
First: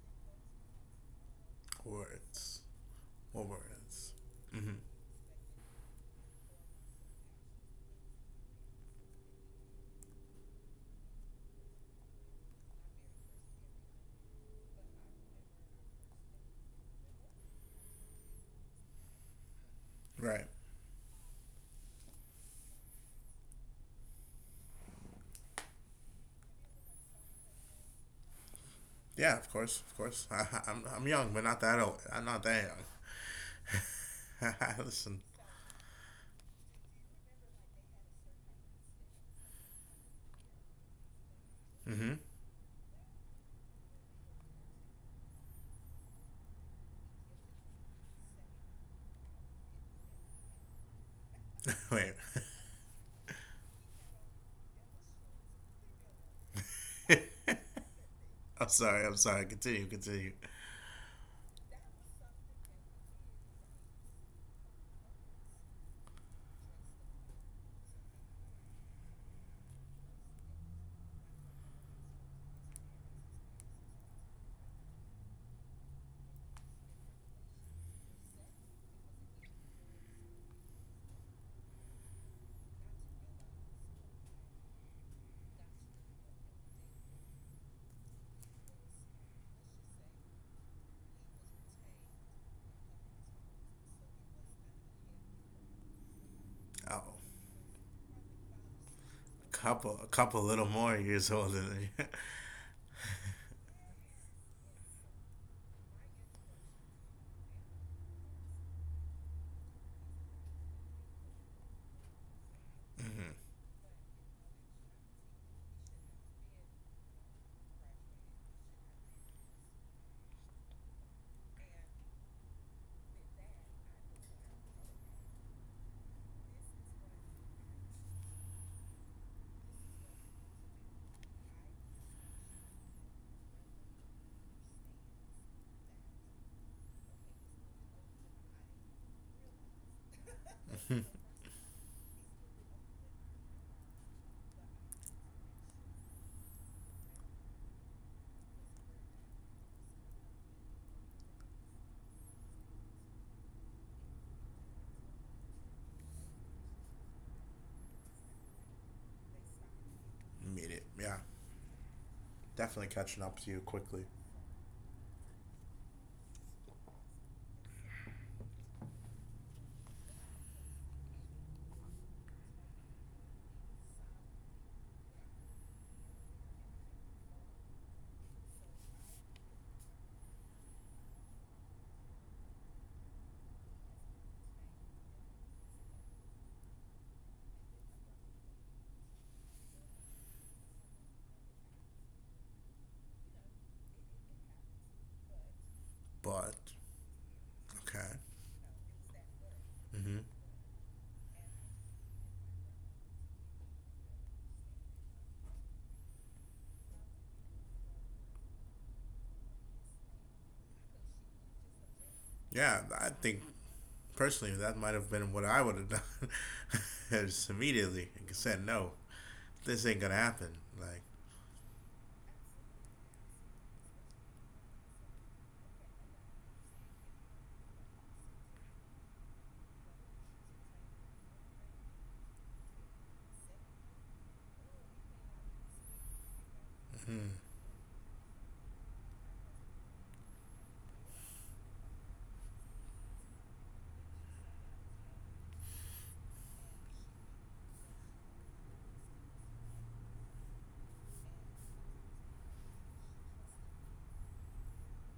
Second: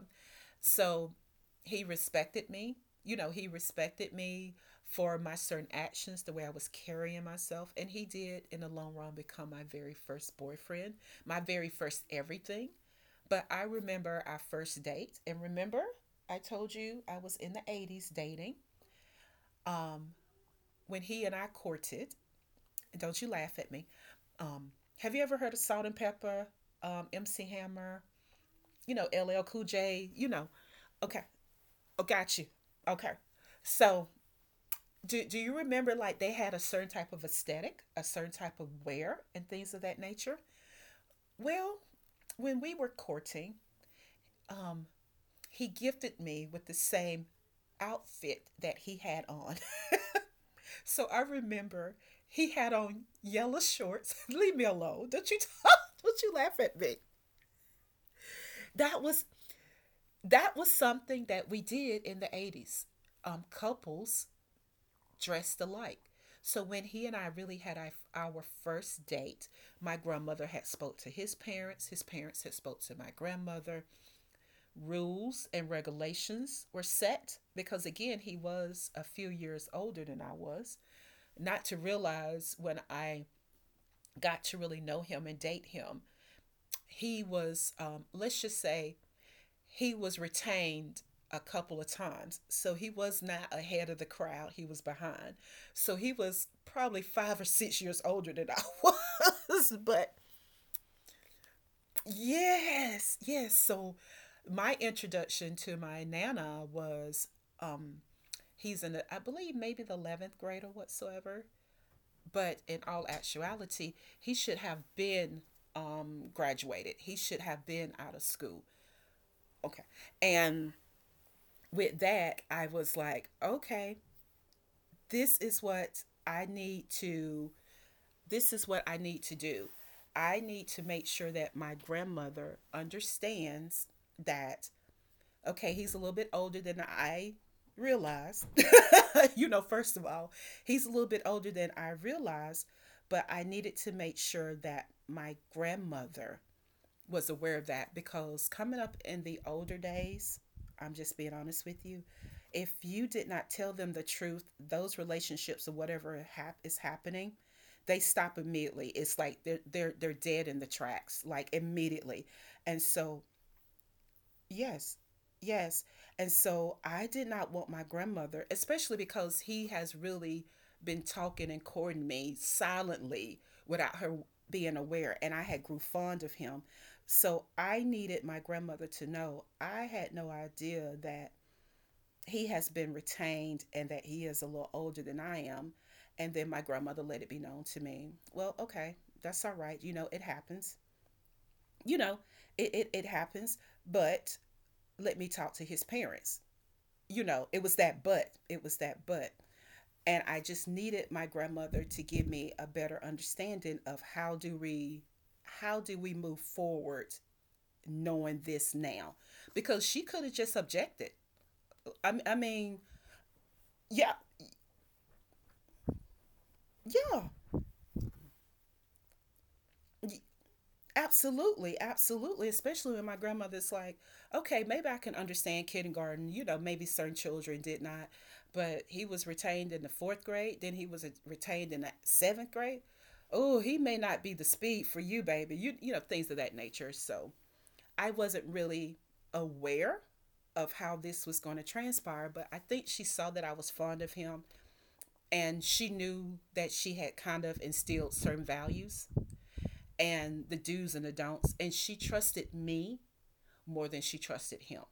[SPEAKER 1] so he respected
[SPEAKER 2] Words.
[SPEAKER 1] me. You know,
[SPEAKER 2] More
[SPEAKER 1] he
[SPEAKER 2] words.
[SPEAKER 1] respected me
[SPEAKER 2] Mm-hmm.
[SPEAKER 1] for my certain actions, the way I was carrying myself, and he did in the long run become my very first boyfriend, my very first everything. But I remember our first date, and remember I told you I was in the 80s dating. Um
[SPEAKER 2] Right.
[SPEAKER 1] when he and I courted, don't you laugh at me. Um, have you ever heard of Salt and Pepper, MC Hammer, you know,
[SPEAKER 2] Yeah,
[SPEAKER 1] LL
[SPEAKER 2] of
[SPEAKER 1] Cool
[SPEAKER 2] course, of
[SPEAKER 1] J,
[SPEAKER 2] course.
[SPEAKER 1] you
[SPEAKER 2] I,
[SPEAKER 1] know?
[SPEAKER 2] I'm
[SPEAKER 1] Okay,
[SPEAKER 2] young, but not that old.
[SPEAKER 1] oh,
[SPEAKER 2] I'm
[SPEAKER 1] got
[SPEAKER 2] not
[SPEAKER 1] you.
[SPEAKER 2] that
[SPEAKER 1] Okay. So,
[SPEAKER 2] young. Listen.
[SPEAKER 1] do you remember like they had a certain type of aesthetic, a certain type of wear, and things of that nature? Well,
[SPEAKER 2] Mm-hmm.
[SPEAKER 1] when we were courting, um, he gifted me with the same outfit that he had on. So I remember
[SPEAKER 2] Wait.
[SPEAKER 1] he had on yellow shorts. Leave me alone. Don't you don't you laugh at me.
[SPEAKER 2] I'm
[SPEAKER 1] That
[SPEAKER 2] sorry. I'm
[SPEAKER 1] was,
[SPEAKER 2] sorry. Continue. Continue.
[SPEAKER 1] that was something that we did in the 80s. Couples dressed alike. So when he and I really had our first date, my grandmother had spoke to his parents had spoke to my grandmother. Rules and regulations were set because again, he was a few years older than I was. Not to realize when I got to really know him and date him, he was, let's just say, he was retained a couple of times. So he was not ahead of the crowd, he was behind. So he was probably
[SPEAKER 2] Oh,
[SPEAKER 1] 5 or 6 years older than I was.
[SPEAKER 2] a
[SPEAKER 1] But
[SPEAKER 2] couple little more years older than you.
[SPEAKER 1] yes, yes. So my introduction to my Nana was, um, he's in, the, I believe, maybe the 11th grade or whatsoever. But in all
[SPEAKER 2] Mm-hmm.
[SPEAKER 1] actuality, he should have been, graduated. He should have been out of school. Okay. And with that, I was like, okay, this is what I need to this is what I need to do. I need to make sure that my grandmother understands that, okay, he's a little bit older than I realized. You know, first of all, he's a little bit older than I realized, but I needed to make sure that my grandmother was aware of that because coming up in the older days, I'm just being honest with you, if you did not tell them the truth, those relationships or whatever hap- is happening, they stop immediately. It's like they're dead
[SPEAKER 2] Meet
[SPEAKER 1] in the
[SPEAKER 2] it. Yeah,
[SPEAKER 1] tracks, like immediately. And
[SPEAKER 2] definitely catching
[SPEAKER 1] so,
[SPEAKER 2] up to you quickly.
[SPEAKER 1] yes. Yes. And so I did not want my grandmother, especially because he has really been talking and courting me silently without her being aware and I had grew fond of him. So I needed my grandmother to know. I had no idea that he has been retained and that he is a little older than I am. And then my grandmother let it be known to me. Well, okay, that's all right. You know, it happens. You know, it happens. But let me talk to his
[SPEAKER 2] But
[SPEAKER 1] parents. You know, it was
[SPEAKER 2] okay.
[SPEAKER 1] that but, it was that but.
[SPEAKER 2] Mm-hmm.
[SPEAKER 1] And I just needed my grandmother to give me a better understanding of how do we move forward knowing this now? Because she could have just objected. I
[SPEAKER 2] Yeah,
[SPEAKER 1] mean,
[SPEAKER 2] I think
[SPEAKER 1] yeah,
[SPEAKER 2] personally that might have been what I would have done. Just
[SPEAKER 1] yeah,
[SPEAKER 2] immediately said no. This ain't gonna happen. Like.
[SPEAKER 1] absolutely, absolutely. Especially when my grandmother's like, okay, maybe I can understand kindergarten. You know, maybe certain children did not, but he was retained in the fourth grade. Then he was retained in the seventh grade. Oh, he may not be the speed for you, baby. You know, things of that nature.
[SPEAKER 2] Mm-hmm.
[SPEAKER 1] So I wasn't really aware of how this was going to transpire, but I think she saw that I was fond of him and she knew that she had kind of instilled certain values and the do's and the don'ts. And she trusted me more than she trusted him.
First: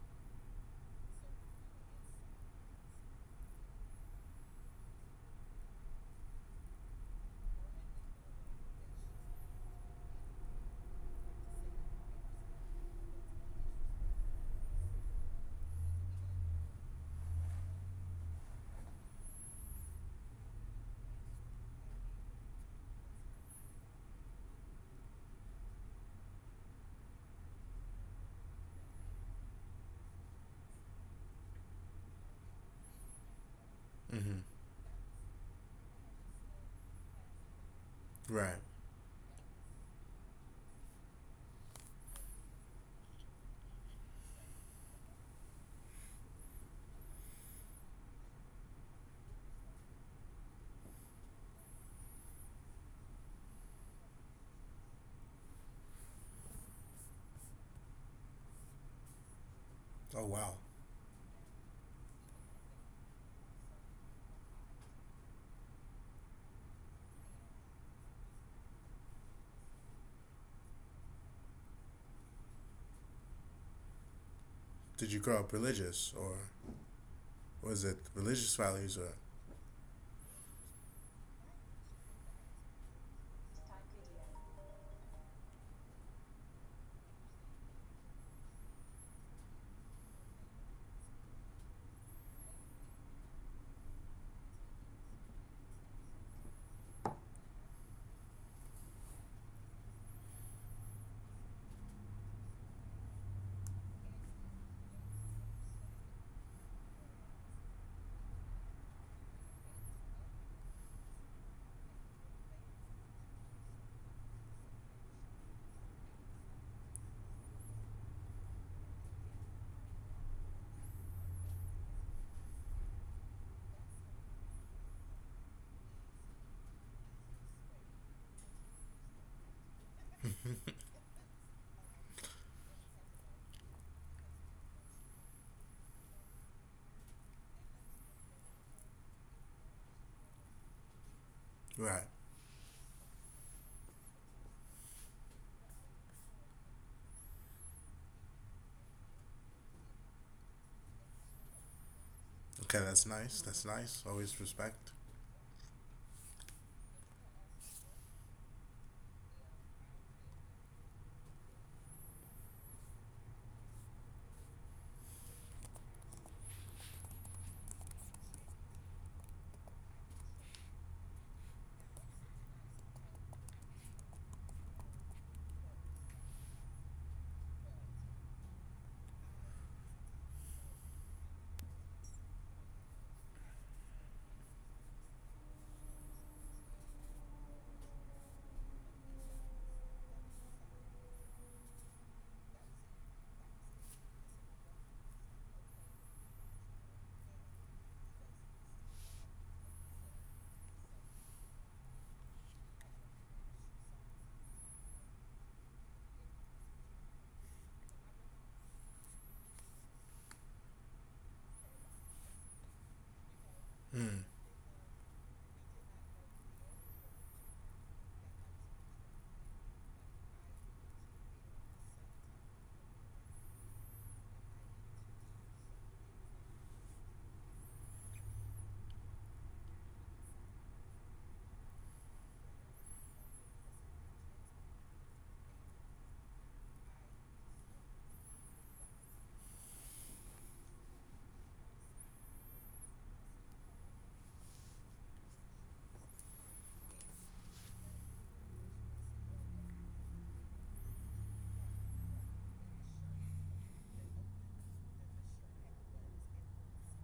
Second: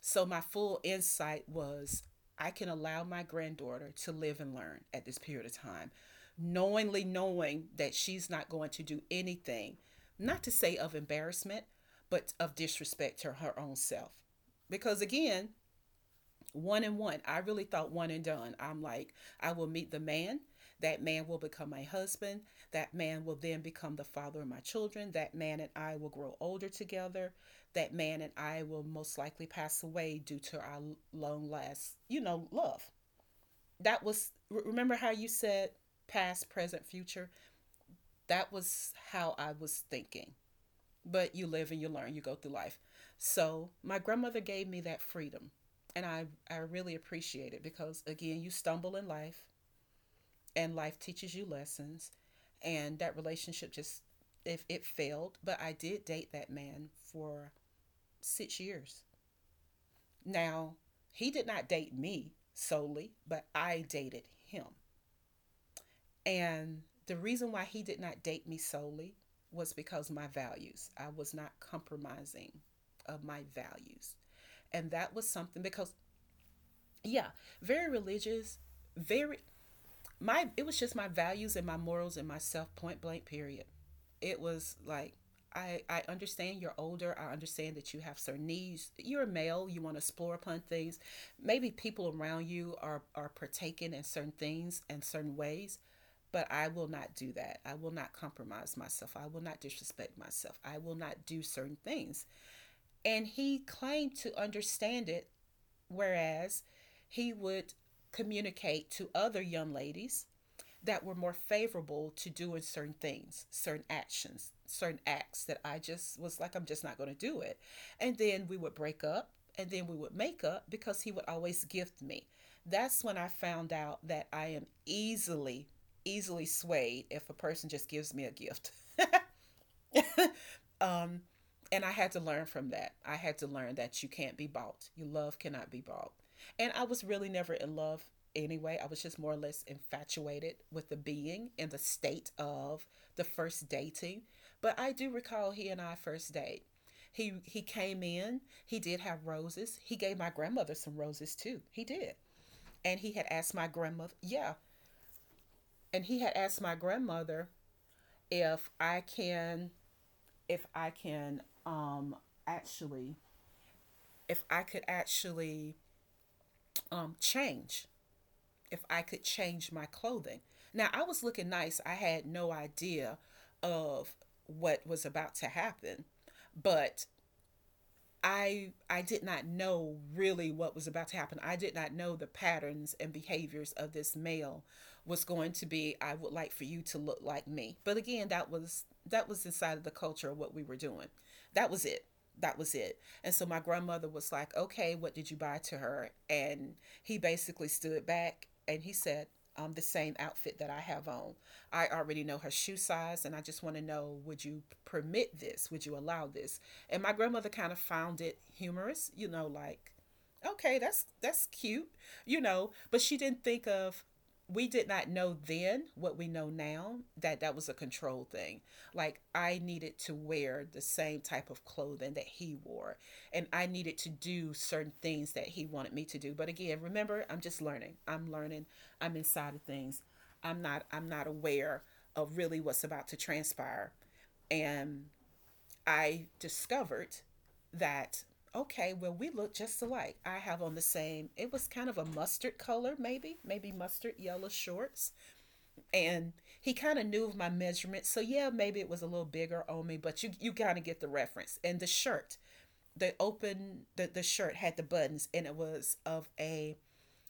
[SPEAKER 1] So my full insight was I can allow my granddaughter to live and learn at this period of time, knowingly knowing that she's not going to do anything, not to say of embarrassment, but of disrespect to her own self. Because again, one and one. I really thought one and done. I'm like, I will meet the man. That man will become my husband. That man will then become the father of my children. That man and I will grow older together. That man and I will most likely pass away due to our long last, love. That was,
[SPEAKER 2] Mm-hmm.
[SPEAKER 1] remember how you said past, present, future? That
[SPEAKER 2] Right.
[SPEAKER 1] was how I was thinking. But you live and you learn, you go through life. So my grandmother gave me that freedom. And I really appreciate it because, again, you stumble in life and life teaches you lessons. And that relationship just, if it failed, but I did date that man for 6 years.
[SPEAKER 2] Oh wow.
[SPEAKER 1] Now, he did not date me solely, but I dated him. And the reason why he did not date me solely was because my values. I was not compromising of my values. And
[SPEAKER 2] Did
[SPEAKER 1] that
[SPEAKER 2] you
[SPEAKER 1] was
[SPEAKER 2] grow up
[SPEAKER 1] something because,
[SPEAKER 2] religious or
[SPEAKER 1] yeah,
[SPEAKER 2] was
[SPEAKER 1] very
[SPEAKER 2] it religious
[SPEAKER 1] religious,
[SPEAKER 2] values or
[SPEAKER 1] very, it was just my values and my morals and myself, point blank, period. It was like, I understand you're older. I understand that you have certain needs. You're a male. You want to explore upon things. Maybe people around you are partaking in certain things and certain ways, but I will not do that. I will not compromise myself. I will not disrespect myself. I will not do certain things. And he claimed to understand it. Whereas he would communicate to other young ladies that were more favorable to doing certain things, certain actions, certain acts that I just was like, I'm just not going to do it. And then we would break up and then we would make up because he would always gift me. That's when I found out that I am easily swayed if a person just gives me a gift. Um, and I had to learn from that. I had to learn that you can't be bought. Your love cannot be bought. And I was really never in love anyway. I was just more or less infatuated with the being and the
[SPEAKER 2] right?
[SPEAKER 1] state of the first dating. But I do recall he and I first date. He came in. He did have roses. He gave my grandmother some roses too. He did.
[SPEAKER 2] Okay,
[SPEAKER 1] And he
[SPEAKER 2] that's
[SPEAKER 1] had
[SPEAKER 2] nice.
[SPEAKER 1] asked my
[SPEAKER 2] That's nice.
[SPEAKER 1] grandmother,
[SPEAKER 2] Always
[SPEAKER 1] yeah,
[SPEAKER 2] respect.
[SPEAKER 1] and he had asked my grandmother if I can if I can actually, if I could actually change, if I could change my clothing. Now, I was looking nice. I had no idea of what was about to happen, but I did not know really what was about to happen. I did not know the patterns and behaviors of this male was going to be I would like for you to look like me. But again, that was inside of the culture of what we were doing. That was it. That was it. And so my grandmother was like, "Okay, what did you buy to her?" And he basically stood back and he said, the same outfit that I have on. I already know her shoe size, and I just want to know would you permit this? Would you allow this? And my grandmother kind of found it humorous, you know, like, okay, that's cute, you know, but she didn't think of
[SPEAKER 2] Mm.
[SPEAKER 1] we did not know then what we know now that that was a control thing. Like I needed to wear the same type of clothing that he wore and I needed to do certain things that he wanted me to do. But again, remember, I'm just learning. I'm learning. I'm inside of things. I'm not aware of really what's about to transpire. And I discovered that okay, well we look just alike. I have on the same. It was kind of a mustard color, maybe mustard yellow shorts, and he kind of knew of my measurements. So yeah, maybe it was a little bigger on me, but you kind of get the reference. And the shirt, the shirt had the buttons, and it was of a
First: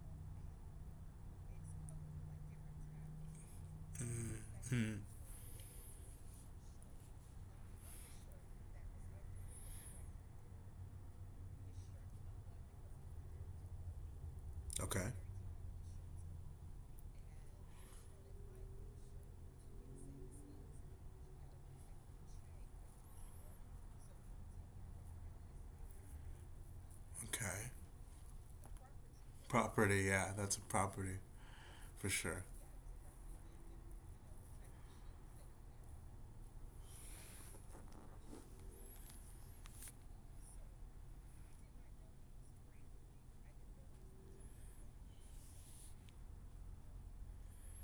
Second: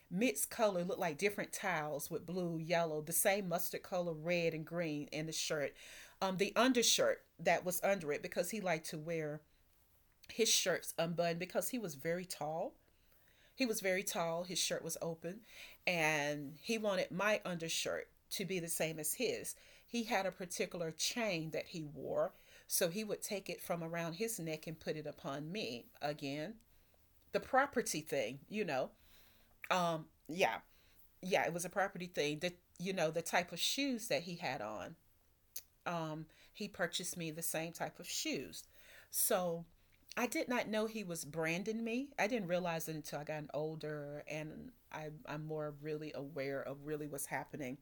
[SPEAKER 1] mixed color looked like different tiles with blue, yellow, the same mustard color,
[SPEAKER 2] Mm.
[SPEAKER 1] red and
[SPEAKER 2] Mm.
[SPEAKER 1] green in the shirt. The undershirt that was under it because he liked to wear his shirts unbuttoned because he was very tall. He was very tall, his shirt was
[SPEAKER 2] Okay.
[SPEAKER 1] open, and he wanted my undershirt to be the same as his. He had a particular chain that he wore, so he would take it from around his neck and put it upon me. Again, the
[SPEAKER 2] Okay.
[SPEAKER 1] property thing, you know.
[SPEAKER 2] Property.
[SPEAKER 1] Um,
[SPEAKER 2] Yeah, that's
[SPEAKER 1] yeah,
[SPEAKER 2] a property
[SPEAKER 1] yeah, it was a property
[SPEAKER 2] for
[SPEAKER 1] thing.
[SPEAKER 2] sure.
[SPEAKER 1] That, you know, the type of shoes that he had on, um, he purchased me the same type of shoes. So I did not know he was branding me. I didn't realize it until I got older and I'm more really aware of really what's happening.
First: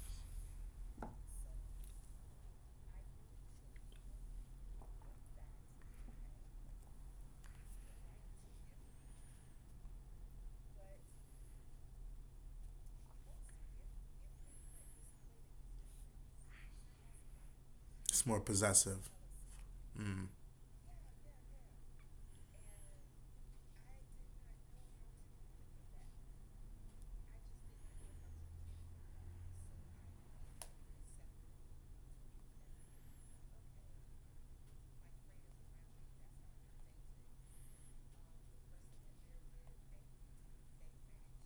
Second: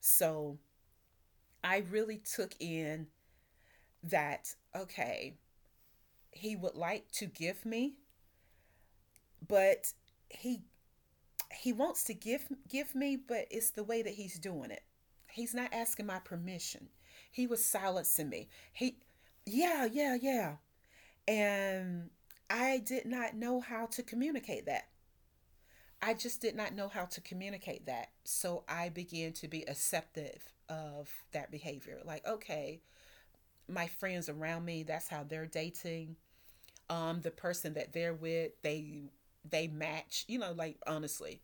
[SPEAKER 1] So I really took in that, okay, he would like to give me, but he he wants to give me, but it's the way that he's doing it. He's not asking my permission. He was
[SPEAKER 2] It's
[SPEAKER 1] silencing
[SPEAKER 2] more
[SPEAKER 1] me. He
[SPEAKER 2] possessive.
[SPEAKER 1] yeah, yeah,
[SPEAKER 2] Mm.
[SPEAKER 1] yeah. And I did not know how to communicate that. I just did not know how to communicate that. So I began to be acceptive of that behavior. Like, okay, my friends around me, that's how they're dating. The person that they're with, they match, you know, like honestly,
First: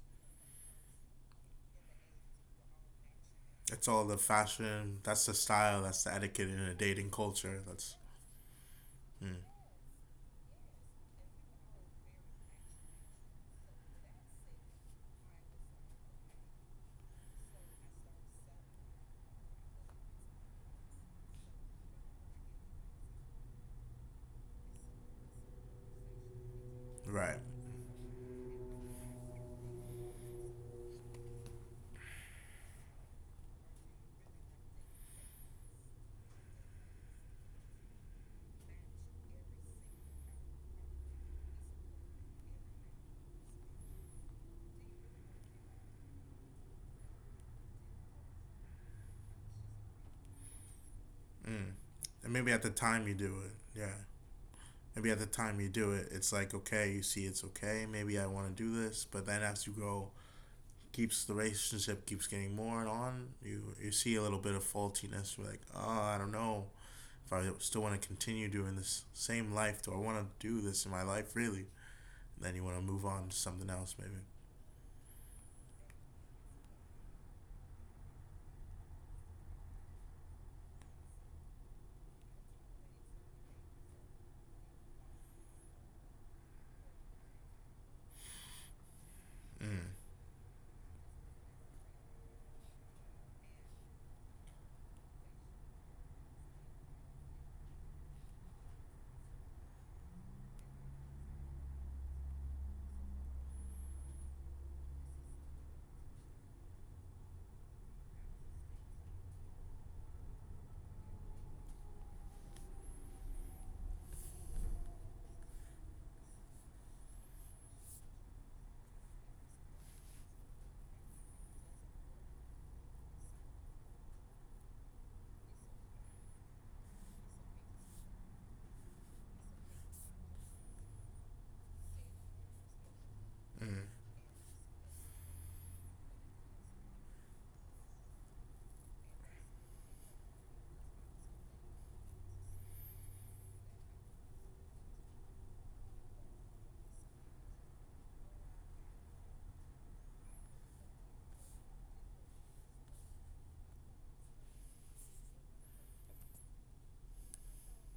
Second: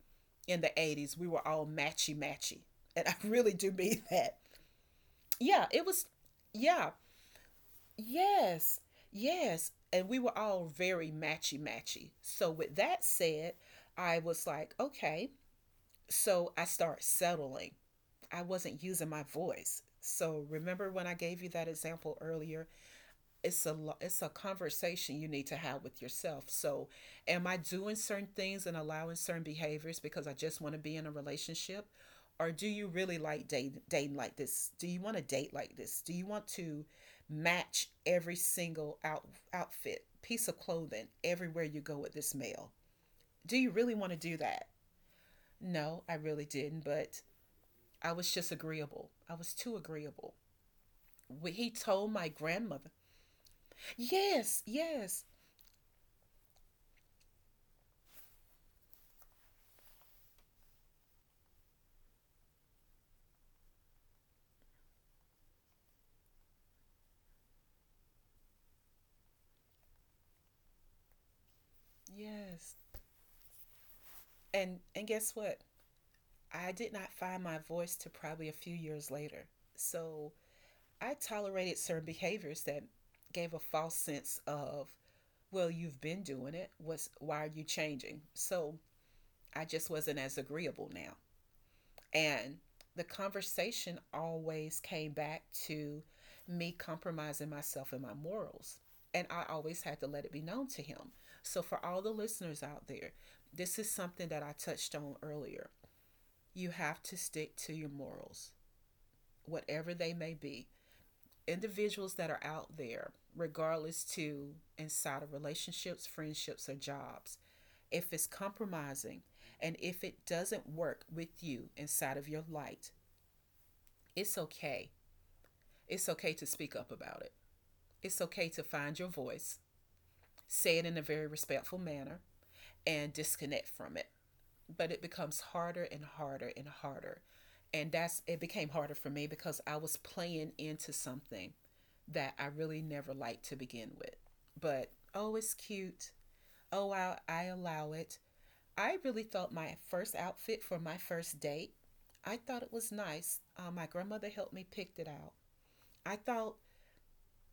[SPEAKER 1] in the 80s, we were all matchy matchy. And I really do
[SPEAKER 2] It's
[SPEAKER 1] mean
[SPEAKER 2] all the
[SPEAKER 1] that.
[SPEAKER 2] fashion. That's the
[SPEAKER 1] Yeah,
[SPEAKER 2] style.
[SPEAKER 1] it
[SPEAKER 2] That's
[SPEAKER 1] was,
[SPEAKER 2] the etiquette in a
[SPEAKER 1] yeah.
[SPEAKER 2] dating culture. That's
[SPEAKER 1] Yes,
[SPEAKER 2] mm.
[SPEAKER 1] yes. And we were all very matchy matchy. So, with that said, I was like, okay. So, I start settling. I wasn't using my voice. So, remember when I gave you that example earlier, it's a it's a conversation you need to have with yourself. So
[SPEAKER 2] Right.
[SPEAKER 1] am I doing certain things and allowing certain behaviors because I just want to be in a relationship? Or do you really like dating like this? Do you want to date like this? Do you want to match every single outfit piece of clothing everywhere you go with this male? Do you really want to do that? No, I really didn't, but I was just agreeable. I was too agreeable.
[SPEAKER 2] Mm.
[SPEAKER 1] He
[SPEAKER 2] And maybe
[SPEAKER 1] told
[SPEAKER 2] at the
[SPEAKER 1] my
[SPEAKER 2] time you
[SPEAKER 1] grandmother.
[SPEAKER 2] do it. Yeah.
[SPEAKER 1] Yes,
[SPEAKER 2] Maybe at the time
[SPEAKER 1] yes,
[SPEAKER 2] you do it, it's like okay, you see, it's okay. Maybe I want to do this, but then as you grow keeps the relationship keeps getting more and on, you see a little bit of faultiness. You're like, oh, I don't know if I still want to continue doing this same life. Do I want to do this in my life really? And then you want to move
[SPEAKER 1] yes.
[SPEAKER 2] on to something else maybe.
[SPEAKER 1] And guess what? I did not find my voice to probably a few years later. So I tolerated certain behaviors that gave a false sense of, well, you've been doing it. What's why are you changing? So
[SPEAKER 2] Mm,
[SPEAKER 1] I just wasn't as agreeable now. And the conversation always came back to me compromising myself and my morals. And I always had to let it be known to him. So, for all the listeners out there, this is something that I touched on earlier. You have to stick to your morals, whatever they may be. Individuals that are out there, regardless to inside of relationships, friendships, or jobs, if it's compromising and if it doesn't work with you inside of your light, it's okay. It's okay to speak up about it. It's okay to find your voice, say it in a very respectful manner, and
[SPEAKER 2] mm,
[SPEAKER 1] disconnect from it. But it becomes harder and harder and harder. And that's it became harder for me because I was playing into something that I really never liked to begin with. But oh, it's cute. Oh, I allow it. I really thought my first outfit for my first date, I thought it was nice. My grandmother helped me pick it out. I thought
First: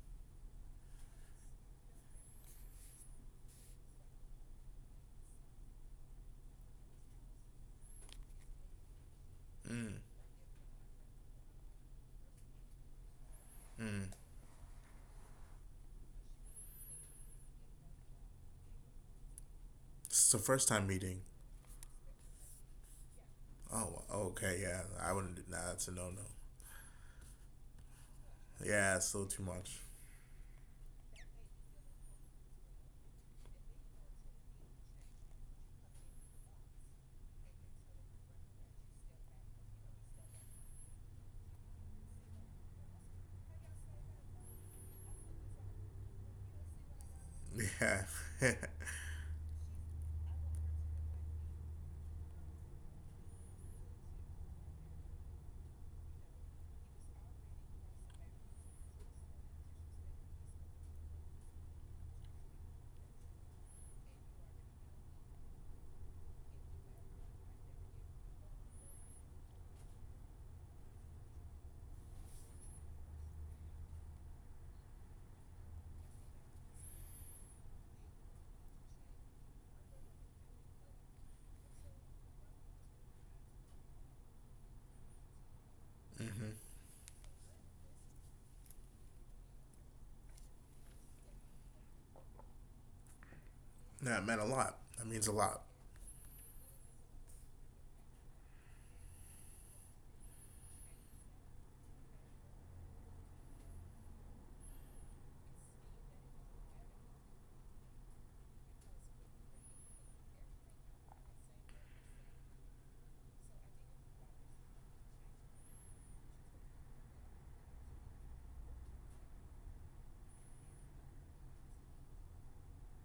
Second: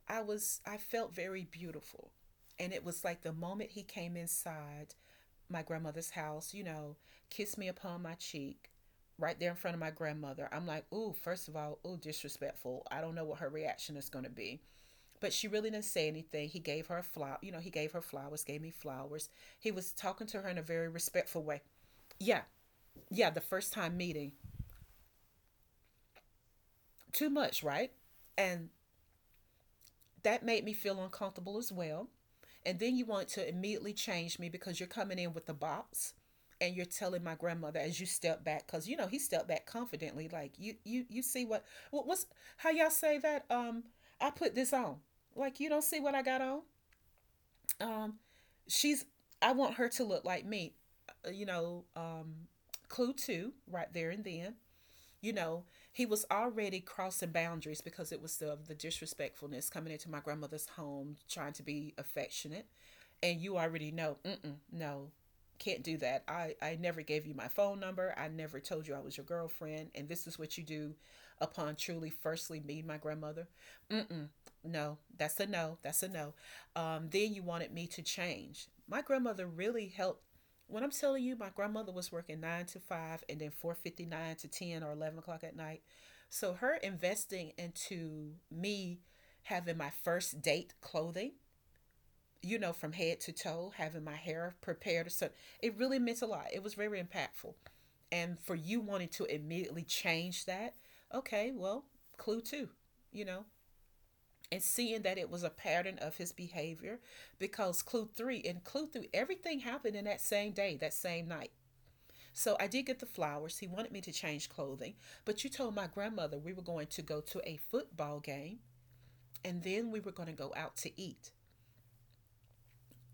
[SPEAKER 1] I felt very beautiful. And it was like the moment he came inside, my grandmother's house, you know, kissed me upon my cheek right there in front of my
[SPEAKER 2] mm,
[SPEAKER 1] grandmother. I'm like, ooh, first of all, ooh, disrespectful. I don't know what her reaction is
[SPEAKER 2] mm.
[SPEAKER 1] going to be. But she really didn't say anything. He gave her a flower, you know, he gave her flowers, gave me flowers. He was talking
[SPEAKER 2] It's the
[SPEAKER 1] to her in a
[SPEAKER 2] first time
[SPEAKER 1] very
[SPEAKER 2] meeting.
[SPEAKER 1] respectful way. Yeah, yeah, the first time
[SPEAKER 2] Oh, well,
[SPEAKER 1] meeting.
[SPEAKER 2] okay, yeah. I wouldn't. Do- nah, that's a no no.
[SPEAKER 1] Too much, right? And
[SPEAKER 2] Yeah, it's a little too much.
[SPEAKER 1] that made me feel uncomfortable as well. And then you want to immediately change me because you're coming in with the box and you're telling my grandmother as you step back because he stepped back confidently like you see what's how y'all say that, I put this on, like you don't see what I got on,
[SPEAKER 2] Yeah.
[SPEAKER 1] um
[SPEAKER 2] Mm-hmm.
[SPEAKER 1] she's I want her to look like me. Uh, you know um clue two right there. And then, you know, he was already crossing boundaries because it was the disrespectfulness coming into my grandmother's home trying to be affectionate and you already know, mm-mm, no, can't do that. I never gave you my phone number. I never told you I was your girlfriend. And this is what you do upon truly, firstly, meeting my grandmother. Mm-mm, no, that's a no. That's a no. Then you wanted me to change. My grandmother really helped. When I'm telling you, my grandmother was working 9 to 5 and then 4:59 to 10 or 11 o'clock at night. So her investing into me having my first date clothing from head to toe, having my
[SPEAKER 2] That meant a
[SPEAKER 1] hair
[SPEAKER 2] lot.
[SPEAKER 1] prepared.
[SPEAKER 2] That
[SPEAKER 1] So
[SPEAKER 2] means a lot.
[SPEAKER 1] it really meant a lot. It was very impactful. And for you wanting to immediately change that, okay, well, clue two, you know, and seeing that it was a pattern of his behavior, because clue three, and clue three, everything happened in that same day, that same night. So I did get the flowers, he wanted me to change clothing, but you told my grandmother we were going to go to a football game and then we were going to go out to eat.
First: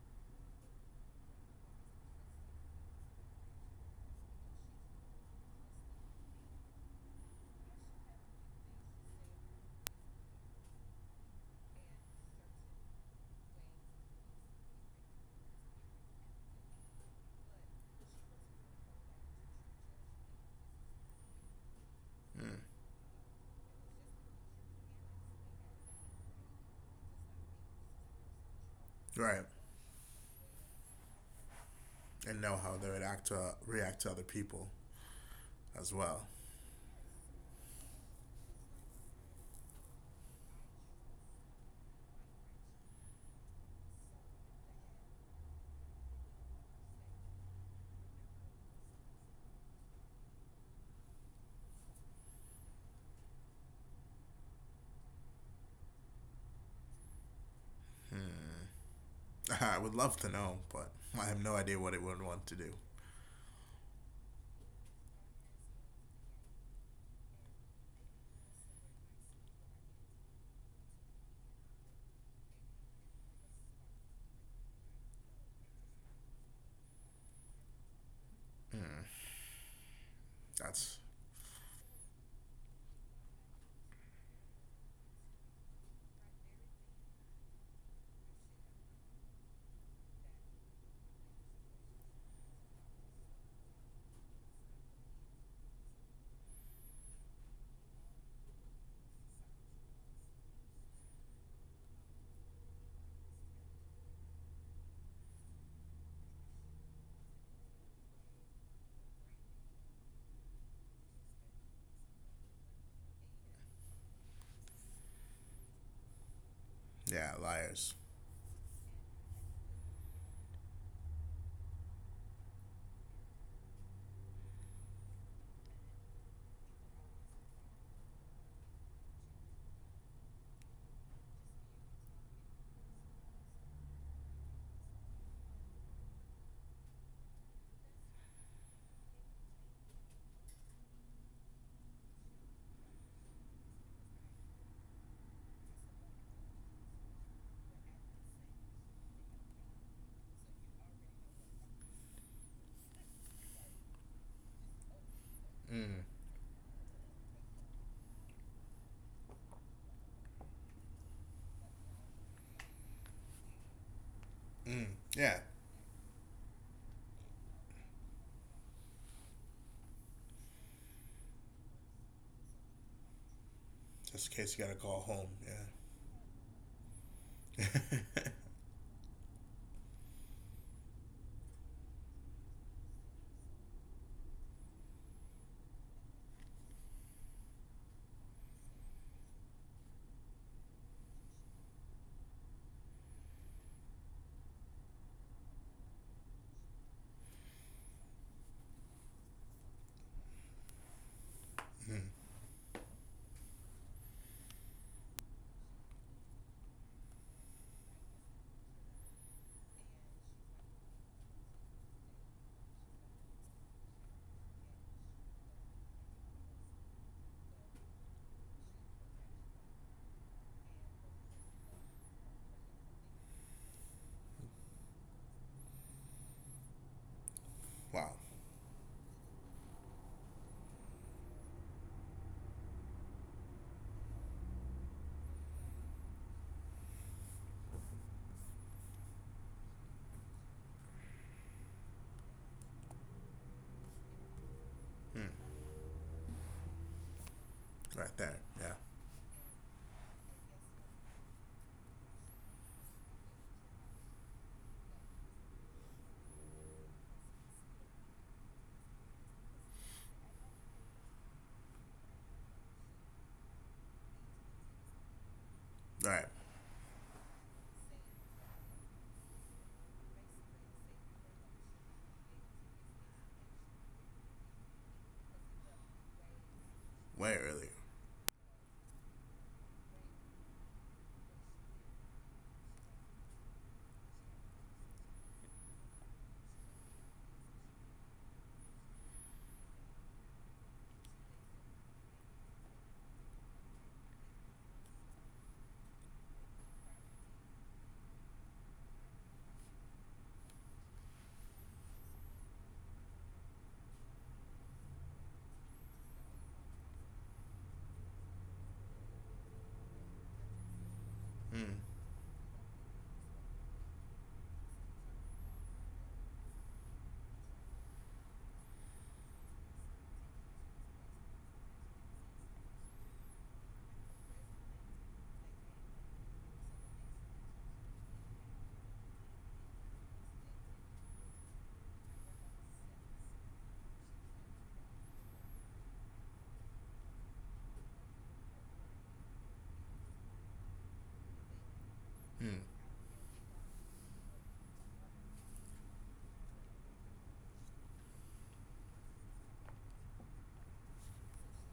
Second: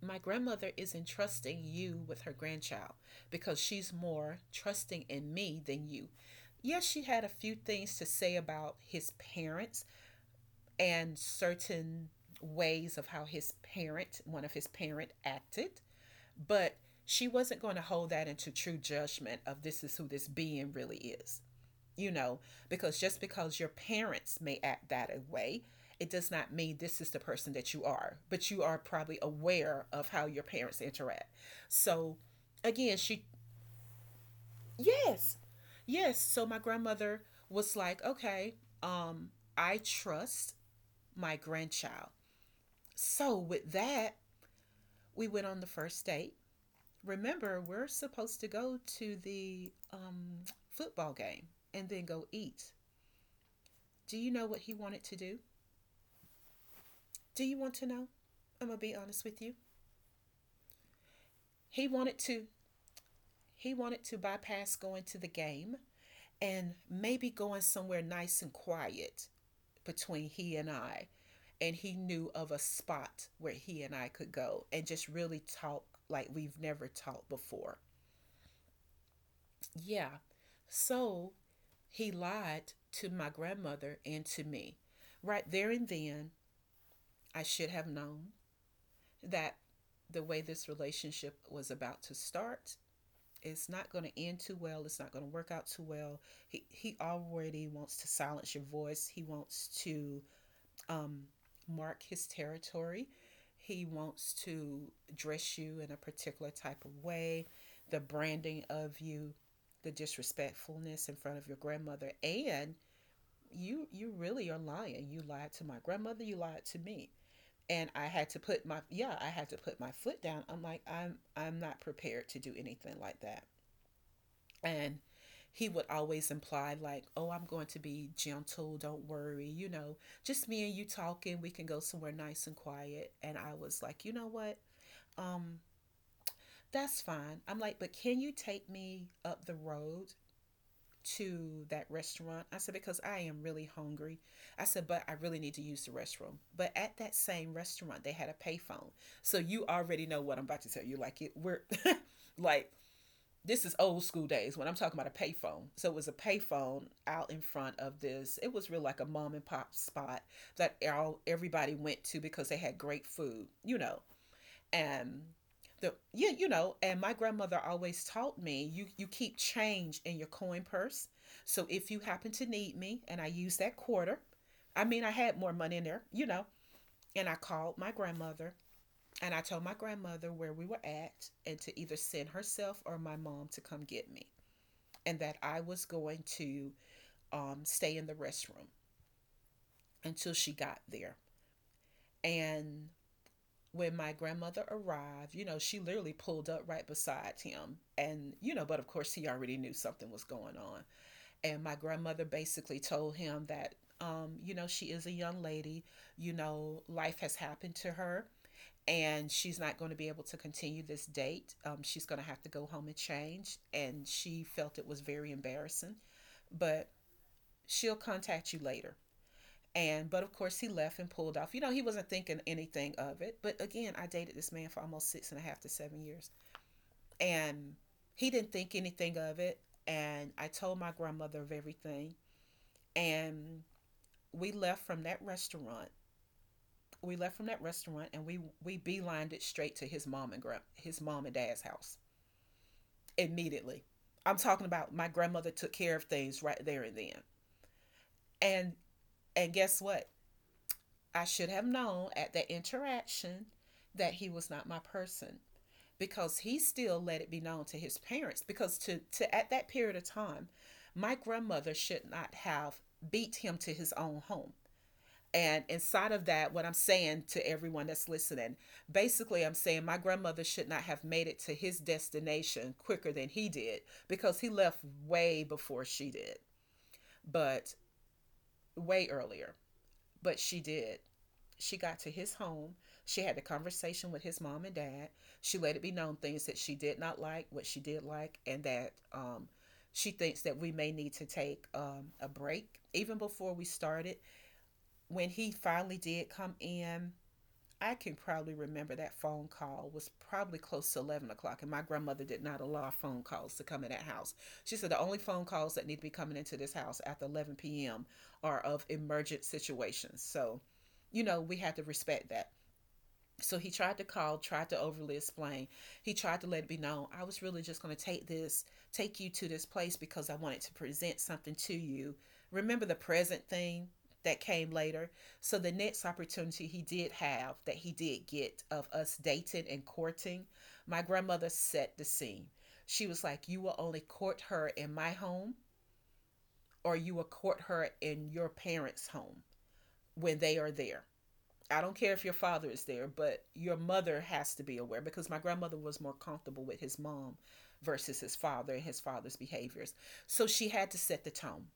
[SPEAKER 1] My grandmother is entrusting you with her grandchild because she's more trusting in me than you. Yes, she had a few things to say about his parents and certain ways of how his parent, one of his parent acted, but she wasn't going to hold that into true judgment of this is who this being really is you know,
[SPEAKER 2] Mm.
[SPEAKER 1] Because just because your parents may act that way, it does not mean this is the person that you are, but you are probably
[SPEAKER 2] Right.
[SPEAKER 1] aware of how your parents interact. So,
[SPEAKER 2] And know how they
[SPEAKER 1] again,
[SPEAKER 2] would
[SPEAKER 1] she,
[SPEAKER 2] act to react to other people.
[SPEAKER 1] yes,
[SPEAKER 2] As
[SPEAKER 1] yes.
[SPEAKER 2] well.
[SPEAKER 1] So, my grandmother was like, okay, um, I trust my grandchild. So, with that, we went on the first date. Remember, we're supposed to go to the football game and then go eat. Do you know what he wanted to do? Do you want to know? I'm gonna be
[SPEAKER 2] Hmm.
[SPEAKER 1] honest with you.
[SPEAKER 2] I would love to know, but I have no idea
[SPEAKER 1] He
[SPEAKER 2] what it
[SPEAKER 1] wanted
[SPEAKER 2] would
[SPEAKER 1] to
[SPEAKER 2] want to do.
[SPEAKER 1] he wanted to bypass going to the game and maybe going somewhere nice and quiet between he and I. And he knew of a spot where he and I could go and just really talk like we've never talked before.
[SPEAKER 2] Hmm.
[SPEAKER 1] Yeah.
[SPEAKER 2] That's
[SPEAKER 1] So he lied to my grandmother and to me. Right there and then, I should have known that the way this relationship was about to start, it's not going to end too well, it's not going to work out too well. He already wants to silence your voice, he wants to um, mark his territory, he wants to dress you in a particular type of way, the branding of you, the disrespectfulness in front of your grandmother. And you really are lying, you lied to my grandmother, you lied to me.
[SPEAKER 2] yeah, liars.
[SPEAKER 1] And I had to put my yeah, I had to put my foot down. I'm like, I'm not prepared to do anything like that. And he would always imply, like, oh, I'm going to be gentle. Don't worry. Just me and you talking. We can go somewhere nice and quiet. And I was like, you know what? Um, that's fine. I'm like, but can you take me up the road to that restaurant? I said, because I am really hungry. I said, but I really need to use the restroom. But at that same restaurant, they had a payphone. So you already know what I'm about to tell you. Like it, we're like this is old school days when I'm talking about a payphone. So
[SPEAKER 2] Mm.
[SPEAKER 1] it was a payphone out in front of this. It was real like a mom and pop spot that all everybody went to because they had great food.
[SPEAKER 2] Mm.
[SPEAKER 1] And
[SPEAKER 2] Yeah,
[SPEAKER 1] the yeah, and my grandmother always taught me, you keep change in your coin purse. So if you happen to need me and I use that quarter,
[SPEAKER 2] just in case you gotta
[SPEAKER 1] I
[SPEAKER 2] call
[SPEAKER 1] mean I
[SPEAKER 2] home.
[SPEAKER 1] had more money in there, and I
[SPEAKER 2] Yeah.
[SPEAKER 1] called my grandmother and I told my grandmother where we were at and to either send herself or my mom to come get me, and that I was going to stay in the restroom until she got there. And when my grandmother arrived, she literally pulled up right beside him. And, but of course he already knew something was going on. And my
[SPEAKER 2] Mm.
[SPEAKER 1] grandmother basically told him that, she is a young lady, life has happened to her, and she's not going to be able to continue this date. She's going to have to go home and change. And she felt it was very embarrassing. But she'll contact you later. And but of course he left and pulled off. He wasn't thinking anything of it. But again, I dated this man for almost six and a half to seven years. And
[SPEAKER 2] Wow.
[SPEAKER 1] he didn't think anything of it. And I told my grandmother of everything. And we left from that restaurant. We left from that restaurant, and we beelined it straight to his mom and dad's house immediately. I'm talking about my
[SPEAKER 2] Mm.
[SPEAKER 1] grandmother took care of things right there and then.
[SPEAKER 2] Right there.
[SPEAKER 1] And
[SPEAKER 2] Yeah.
[SPEAKER 1] and guess what? I should have known at that interaction that he was not my person, because he still let it be known to his parents. Because to at that period of time, my grandmother should not have beat him to his own home. And inside
[SPEAKER 2] All
[SPEAKER 1] of
[SPEAKER 2] right.
[SPEAKER 1] that, what I'm saying to everyone that's listening, basically I'm saying, my grandmother should not have made it to his destination quicker than he did, because he left way before she did.
[SPEAKER 2] Way
[SPEAKER 1] But
[SPEAKER 2] earlier.
[SPEAKER 1] way earlier. But she did. She got to his home. She had the conversation with his mom and dad. She let it be known things that she did not like, what she did like, and that she thinks that we may need to take a break. Even before we started, when he finally did come in, I can probably remember that phone call was probably close to 11 o'clock, and my grandmother did not allow phone calls to come in that house. She said the only phone calls that need to be coming into this house after 11 p.m. are of emergent situations. So, we
[SPEAKER 2] Mm.
[SPEAKER 1] had to respect that. So he tried to call, tried to overly explain. He tried to let it be known, I was really just going to take you to this place because I wanted to present something to you. Remember the present thing that came later? So the next opportunity he did have, that he did get, of us dating and courting, my grandmother set the scene. She was like, you will only court her in my home, or you will court her in your parents' home when they are there. I don't care if your
[SPEAKER 2] Mm.
[SPEAKER 1] father is there, but your mother has to be aware, because my grandmother was more comfortable with his mom versus his father and his father's behaviors. So she had to set the tone.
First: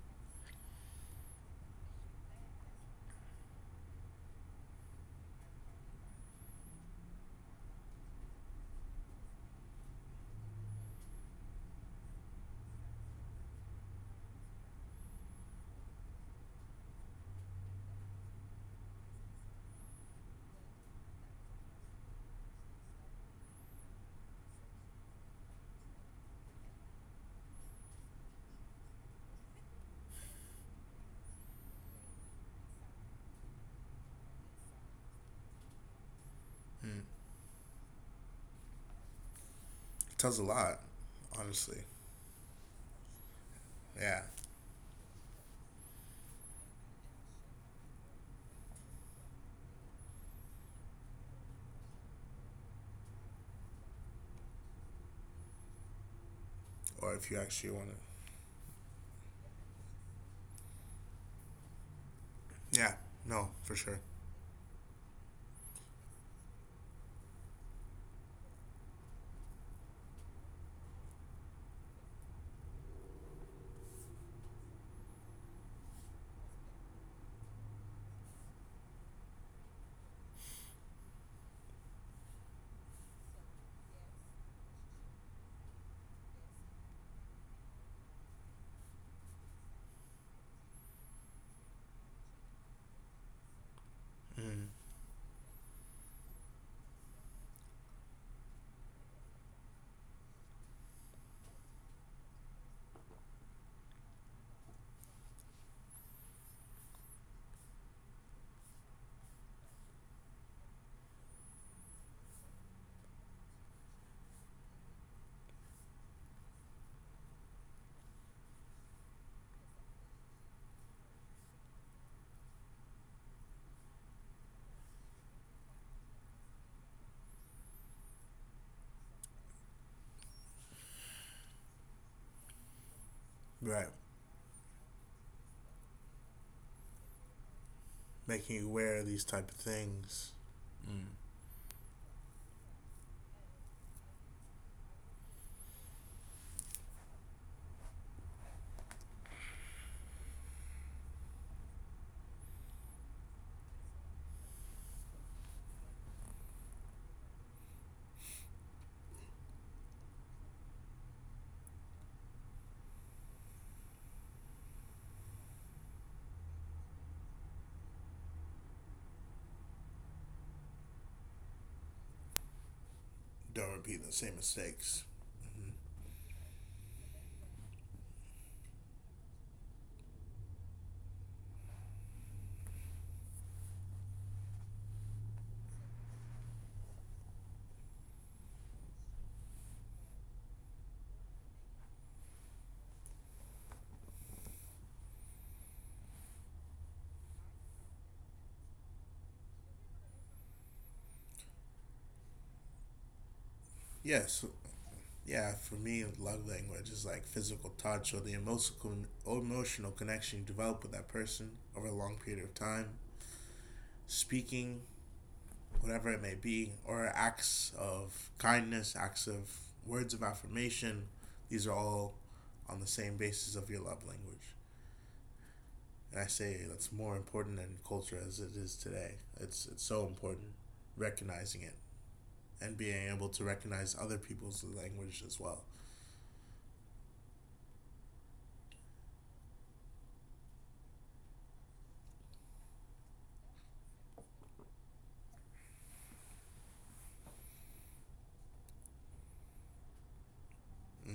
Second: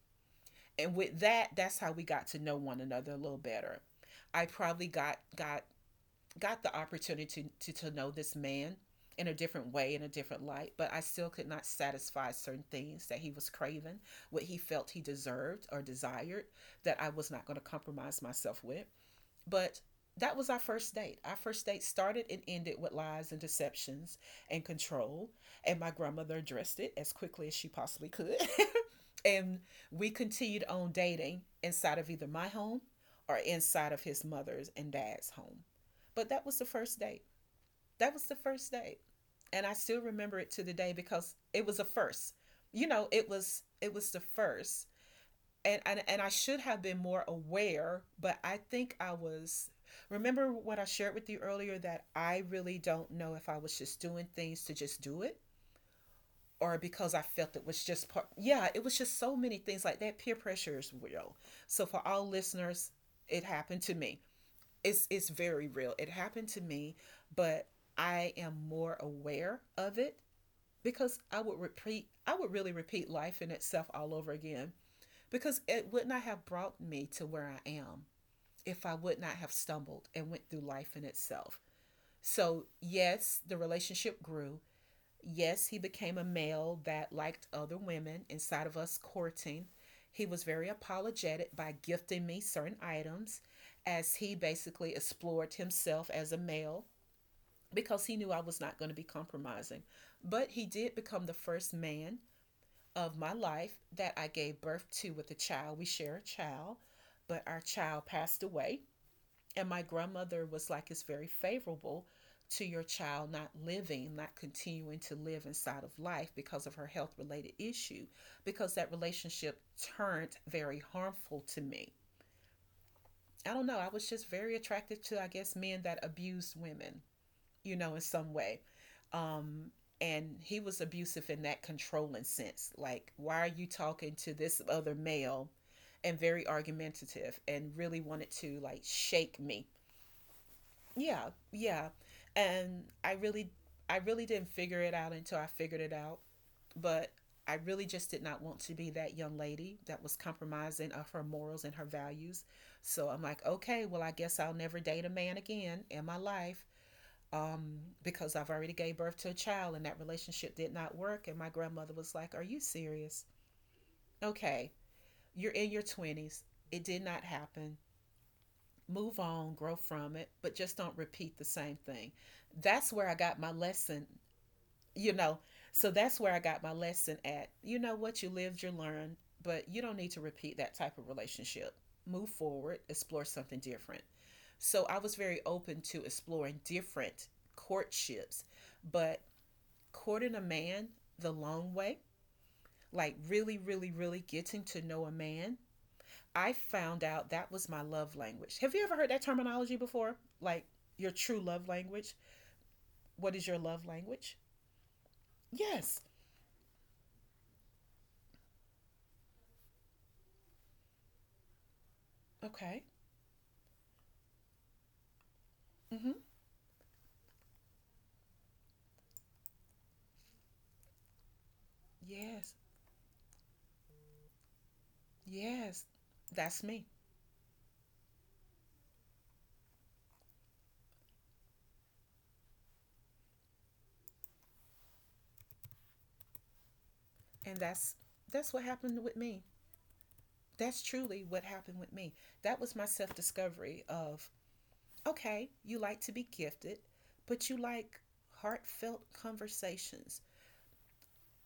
[SPEAKER 1] And with that, that's how we got to know one another a little better. I probably got the opportunity to know this man in a different way, in a different light, but I still could not satisfy certain things that he was craving, what he felt he deserved or desired, that I was not going to compromise myself with. But that was our first date. Our first date started and ended with lies and deceptions and control. And my grandmother addressed it as quickly as she possibly could. And we continued on dating inside of either my home or inside of his mother's and dad's home. But that was the
[SPEAKER 2] Mm.
[SPEAKER 1] first
[SPEAKER 2] It
[SPEAKER 1] date. That was the first date. And I still
[SPEAKER 2] tells
[SPEAKER 1] remember
[SPEAKER 2] a
[SPEAKER 1] it to the
[SPEAKER 2] lot,
[SPEAKER 1] day because it
[SPEAKER 2] honestly.
[SPEAKER 1] was a first. It was the
[SPEAKER 2] Yeah.
[SPEAKER 1] first. And I should have been more aware, but I think I was, remember what I shared with you earlier, that I really don't know if I was just doing things to just do it, or
[SPEAKER 2] Or
[SPEAKER 1] because I
[SPEAKER 2] if you
[SPEAKER 1] felt it
[SPEAKER 2] actually
[SPEAKER 1] was
[SPEAKER 2] want to.
[SPEAKER 1] just part yeah, it was just so many things, like that peer pressure is real. So for all listeners,
[SPEAKER 2] Yeah.
[SPEAKER 1] it
[SPEAKER 2] No, for
[SPEAKER 1] happened to
[SPEAKER 2] sure.
[SPEAKER 1] me. It's very real. It happened to me, but I am more aware of it because I would really repeat life in itself all over again, because it would not have brought me to where I am if I would not have stumbled and went through life in itself. So, yes, the relationship grew. Yes, he became a male that liked other women inside of us courting. He was very apologetic by gifting me certain items as he
[SPEAKER 2] Mm.
[SPEAKER 1] basically explored himself as a male because he knew I was not going to be compromising. But he did become the first man of my life that I gave birth to with a child. We share a child, but our child passed away. And my grandmother was like, it's very favorable to your child not living, not continuing to live inside of life because of her health related issue, because that relationship turned very harmful to me. I don't know. I was just very attracted to, I guess, men that abused women in some way. Um, and he was abusive in that controlling sense. Like, why are you
[SPEAKER 2] Right.
[SPEAKER 1] talking to this other male? And very argumentative and really wanted
[SPEAKER 2] Making
[SPEAKER 1] to
[SPEAKER 2] you
[SPEAKER 1] like
[SPEAKER 2] aware of these
[SPEAKER 1] shake
[SPEAKER 2] type of
[SPEAKER 1] me.
[SPEAKER 2] things. Mm.
[SPEAKER 1] Yeah, yeah. And I really didn't figure it out until I figured it out. But I really just did not want to be that young lady that was compromising of her morals and her values. So I'm like, okay, well, I guess I'll never date a man again in my life because I've already gave birth to a child and that relationship did not work. And my grandmother was like, are you serious? Okay, you're in your 20s. It did not happen. Move on, grow from it, but just don't repeat the same thing. That's where I got my
[SPEAKER 2] Don't repeat
[SPEAKER 1] lesson,
[SPEAKER 2] the same mistakes.
[SPEAKER 1] you know. So that's where I got my lesson at. You know what? You lived, you learned, but you don't need to repeat that type of relationship. Move forward, explore something different. So I was very open to exploring different courtships, but courting a man the long way, like really, really, really getting to know a man, I found out that was my love language. Have you ever heard that terminology before? Like your true love language? What is your love language?
[SPEAKER 2] Yes, yeah. For
[SPEAKER 1] Yes.
[SPEAKER 2] me, love language is like physical touch or the emotional connection you develop with that person over a long period of
[SPEAKER 1] Okay.
[SPEAKER 2] time. Speaking,
[SPEAKER 1] Mm-hmm.
[SPEAKER 2] whatever it may be, or acts of kindness, acts of words of affirmation. These are all
[SPEAKER 1] Yes.
[SPEAKER 2] on the same basis of your love language.
[SPEAKER 1] Yes.
[SPEAKER 2] And I
[SPEAKER 1] That's me.
[SPEAKER 2] say that's more important in culture as it is today. It's so important recognizing it and being able to recognize other people's language as well.
[SPEAKER 1] And that's what happened with me. That's truly what happened with me. That was my self-discovery of okay, you like to be gifted, but you like heartfelt conversations.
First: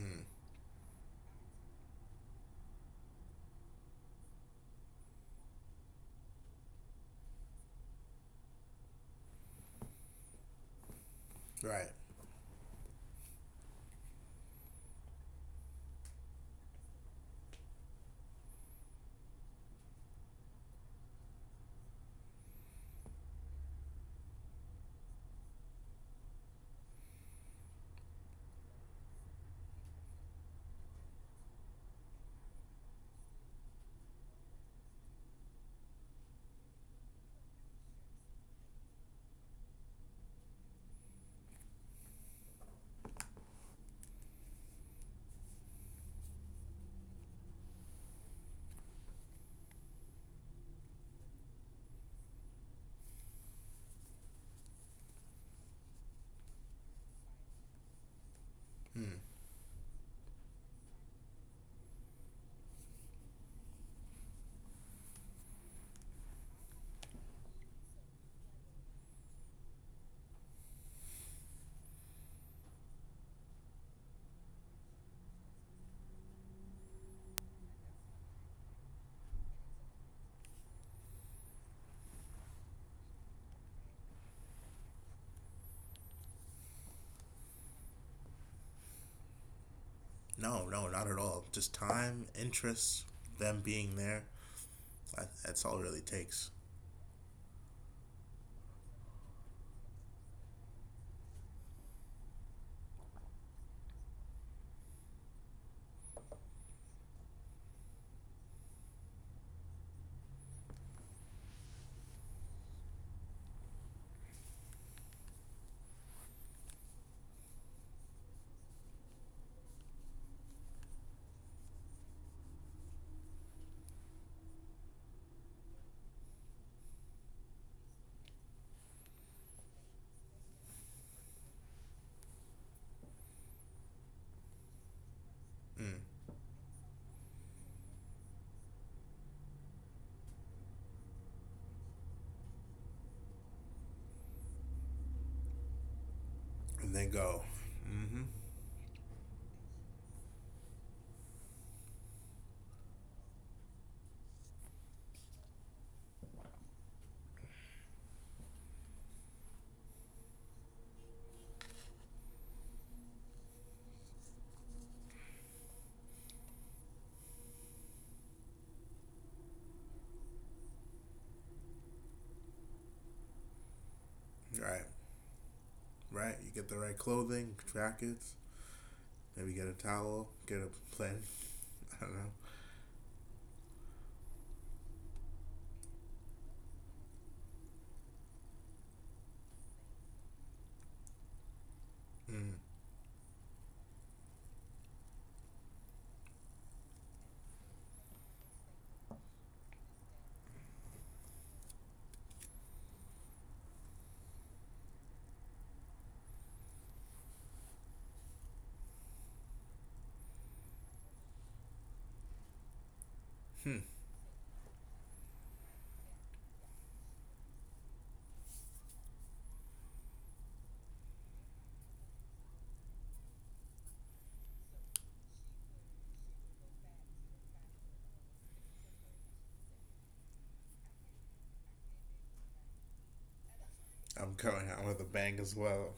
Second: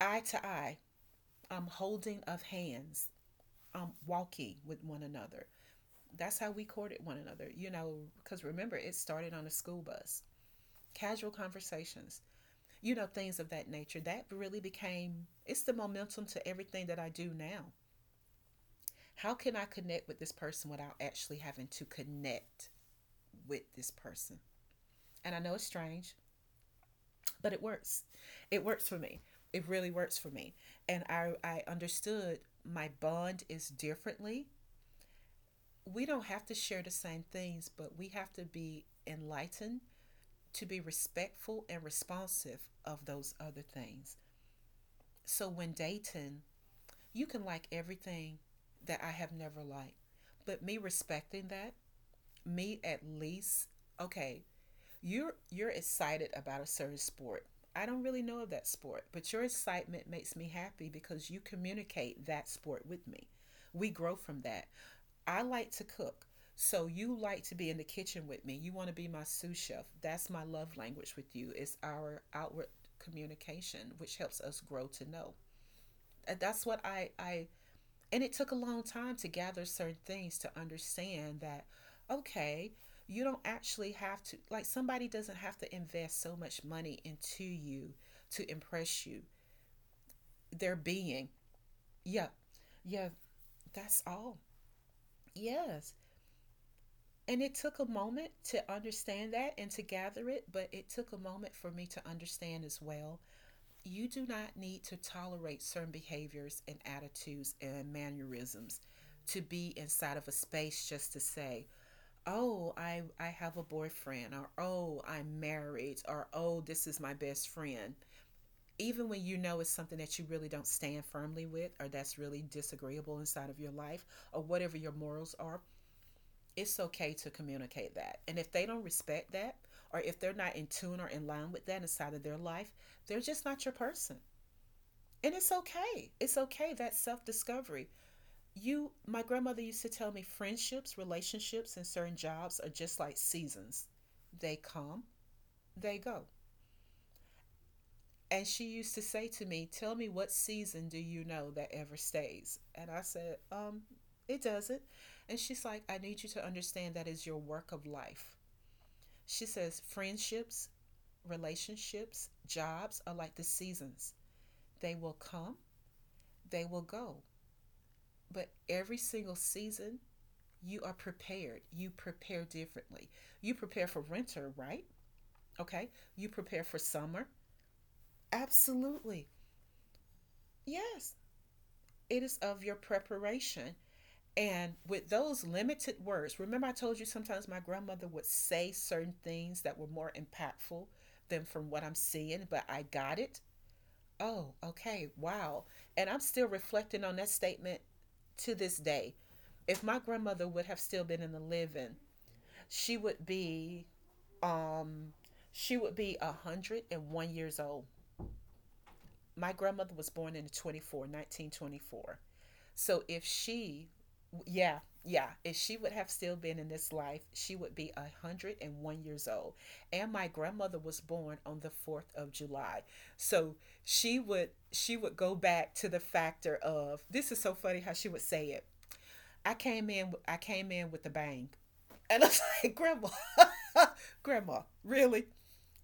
[SPEAKER 1] Eye to eye, holding of hands, walking with one another. That's how we courted one another, you know, because remember, it started on a school bus, casual
[SPEAKER 2] right.
[SPEAKER 1] conversations, you know, things of that nature. That really became, it's the momentum to everything that I do now. How can I connect with this person without actually having to connect with this person? And I know it's strange, but it works. It works for me. It really works for me. And I understood my bond is differently. We don't have to share the same things, but we have to be enlightened to be respectful and responsive of those other things. So when dating, you can like everything that I have never liked, but me respecting that, me at least, okay, you're excited about a certain sport. I don't really know of that sport,
[SPEAKER 2] Mm.
[SPEAKER 1] but your excitement makes me happy because you communicate that sport with me. We grow from that. I like to cook. So you like to be in the kitchen with me. You want to be my sous chef. That's my love language with you. It's our outward communication, which helps us grow to know. And That's what I and it took a long time to gather certain things to understand that okay, you don't actually have to like somebody doesn't have to invest so much money into you to impress you.
[SPEAKER 2] No,
[SPEAKER 1] Their
[SPEAKER 2] no, not at
[SPEAKER 1] being.
[SPEAKER 2] all. Just
[SPEAKER 1] Yeah.
[SPEAKER 2] time, interest,
[SPEAKER 1] Yeah,
[SPEAKER 2] them being
[SPEAKER 1] that's
[SPEAKER 2] there.
[SPEAKER 1] all.
[SPEAKER 2] That's all it
[SPEAKER 1] Yes.
[SPEAKER 2] really takes.
[SPEAKER 1] And it took a moment to understand that and to gather it, but it took a moment for me to understand as well. You do not need to tolerate certain behaviors and attitudes and mannerisms to be inside of a space just to say, oh, I have a boyfriend, or oh, I'm married, or oh, this is my best friend. Even when you know it's something that you really don't stand firmly with, or that's really disagreeable inside of your life, or whatever your morals are, it's okay to communicate that. And if they don't respect that, or if they're not in tune or in line with that inside of their life, they're just not your person. And it's
[SPEAKER 2] Mm.
[SPEAKER 1] okay. It's okay. That's self discovery. You, my grandmother used to tell me friendships, relationships, and certain jobs are just like seasons. They come, they go.
[SPEAKER 2] And then go. Mm-hmm.
[SPEAKER 1] And she used to say to me, tell me what season do you know that ever stays? And I said, it doesn't. And she's like, I need you to understand that is your work of life. She says friendships, relationships, jobs are like the seasons. They will come, they will go. But every single season, you are prepared. You prepare differently. You prepare for winter, right?
[SPEAKER 2] Right,
[SPEAKER 1] Okay. You
[SPEAKER 2] right. You
[SPEAKER 1] prepare
[SPEAKER 2] get
[SPEAKER 1] for
[SPEAKER 2] the right
[SPEAKER 1] summer.
[SPEAKER 2] clothing, jackets.
[SPEAKER 1] Absolutely.
[SPEAKER 2] Maybe get a towel. Get a
[SPEAKER 1] Yes.
[SPEAKER 2] plan. I don't
[SPEAKER 1] It
[SPEAKER 2] know.
[SPEAKER 1] is of your preparation. And with those limited words, remember I told you sometimes my grandmother would say certain things that were more impactful than from what I'm seeing,
[SPEAKER 2] Mm.
[SPEAKER 1] but I got it. Oh, okay. Wow. And I'm still reflecting on that statement to this day. If my grandmother would have still been in the living, she would be um she would be 101 years old. My grandmother was born in 1924. So if
[SPEAKER 2] Hmm.
[SPEAKER 1] she, yeah, yeah, if she would have still been in this life, she would be 101 years old. And my grandmother was born on the 4th of July. So she would go back to the factor of this is so funny how she would say it. I came in with a bang. And I was like, "Grandma,
[SPEAKER 2] I'm going
[SPEAKER 1] grandma,
[SPEAKER 2] out with a bang
[SPEAKER 1] really?
[SPEAKER 2] as well.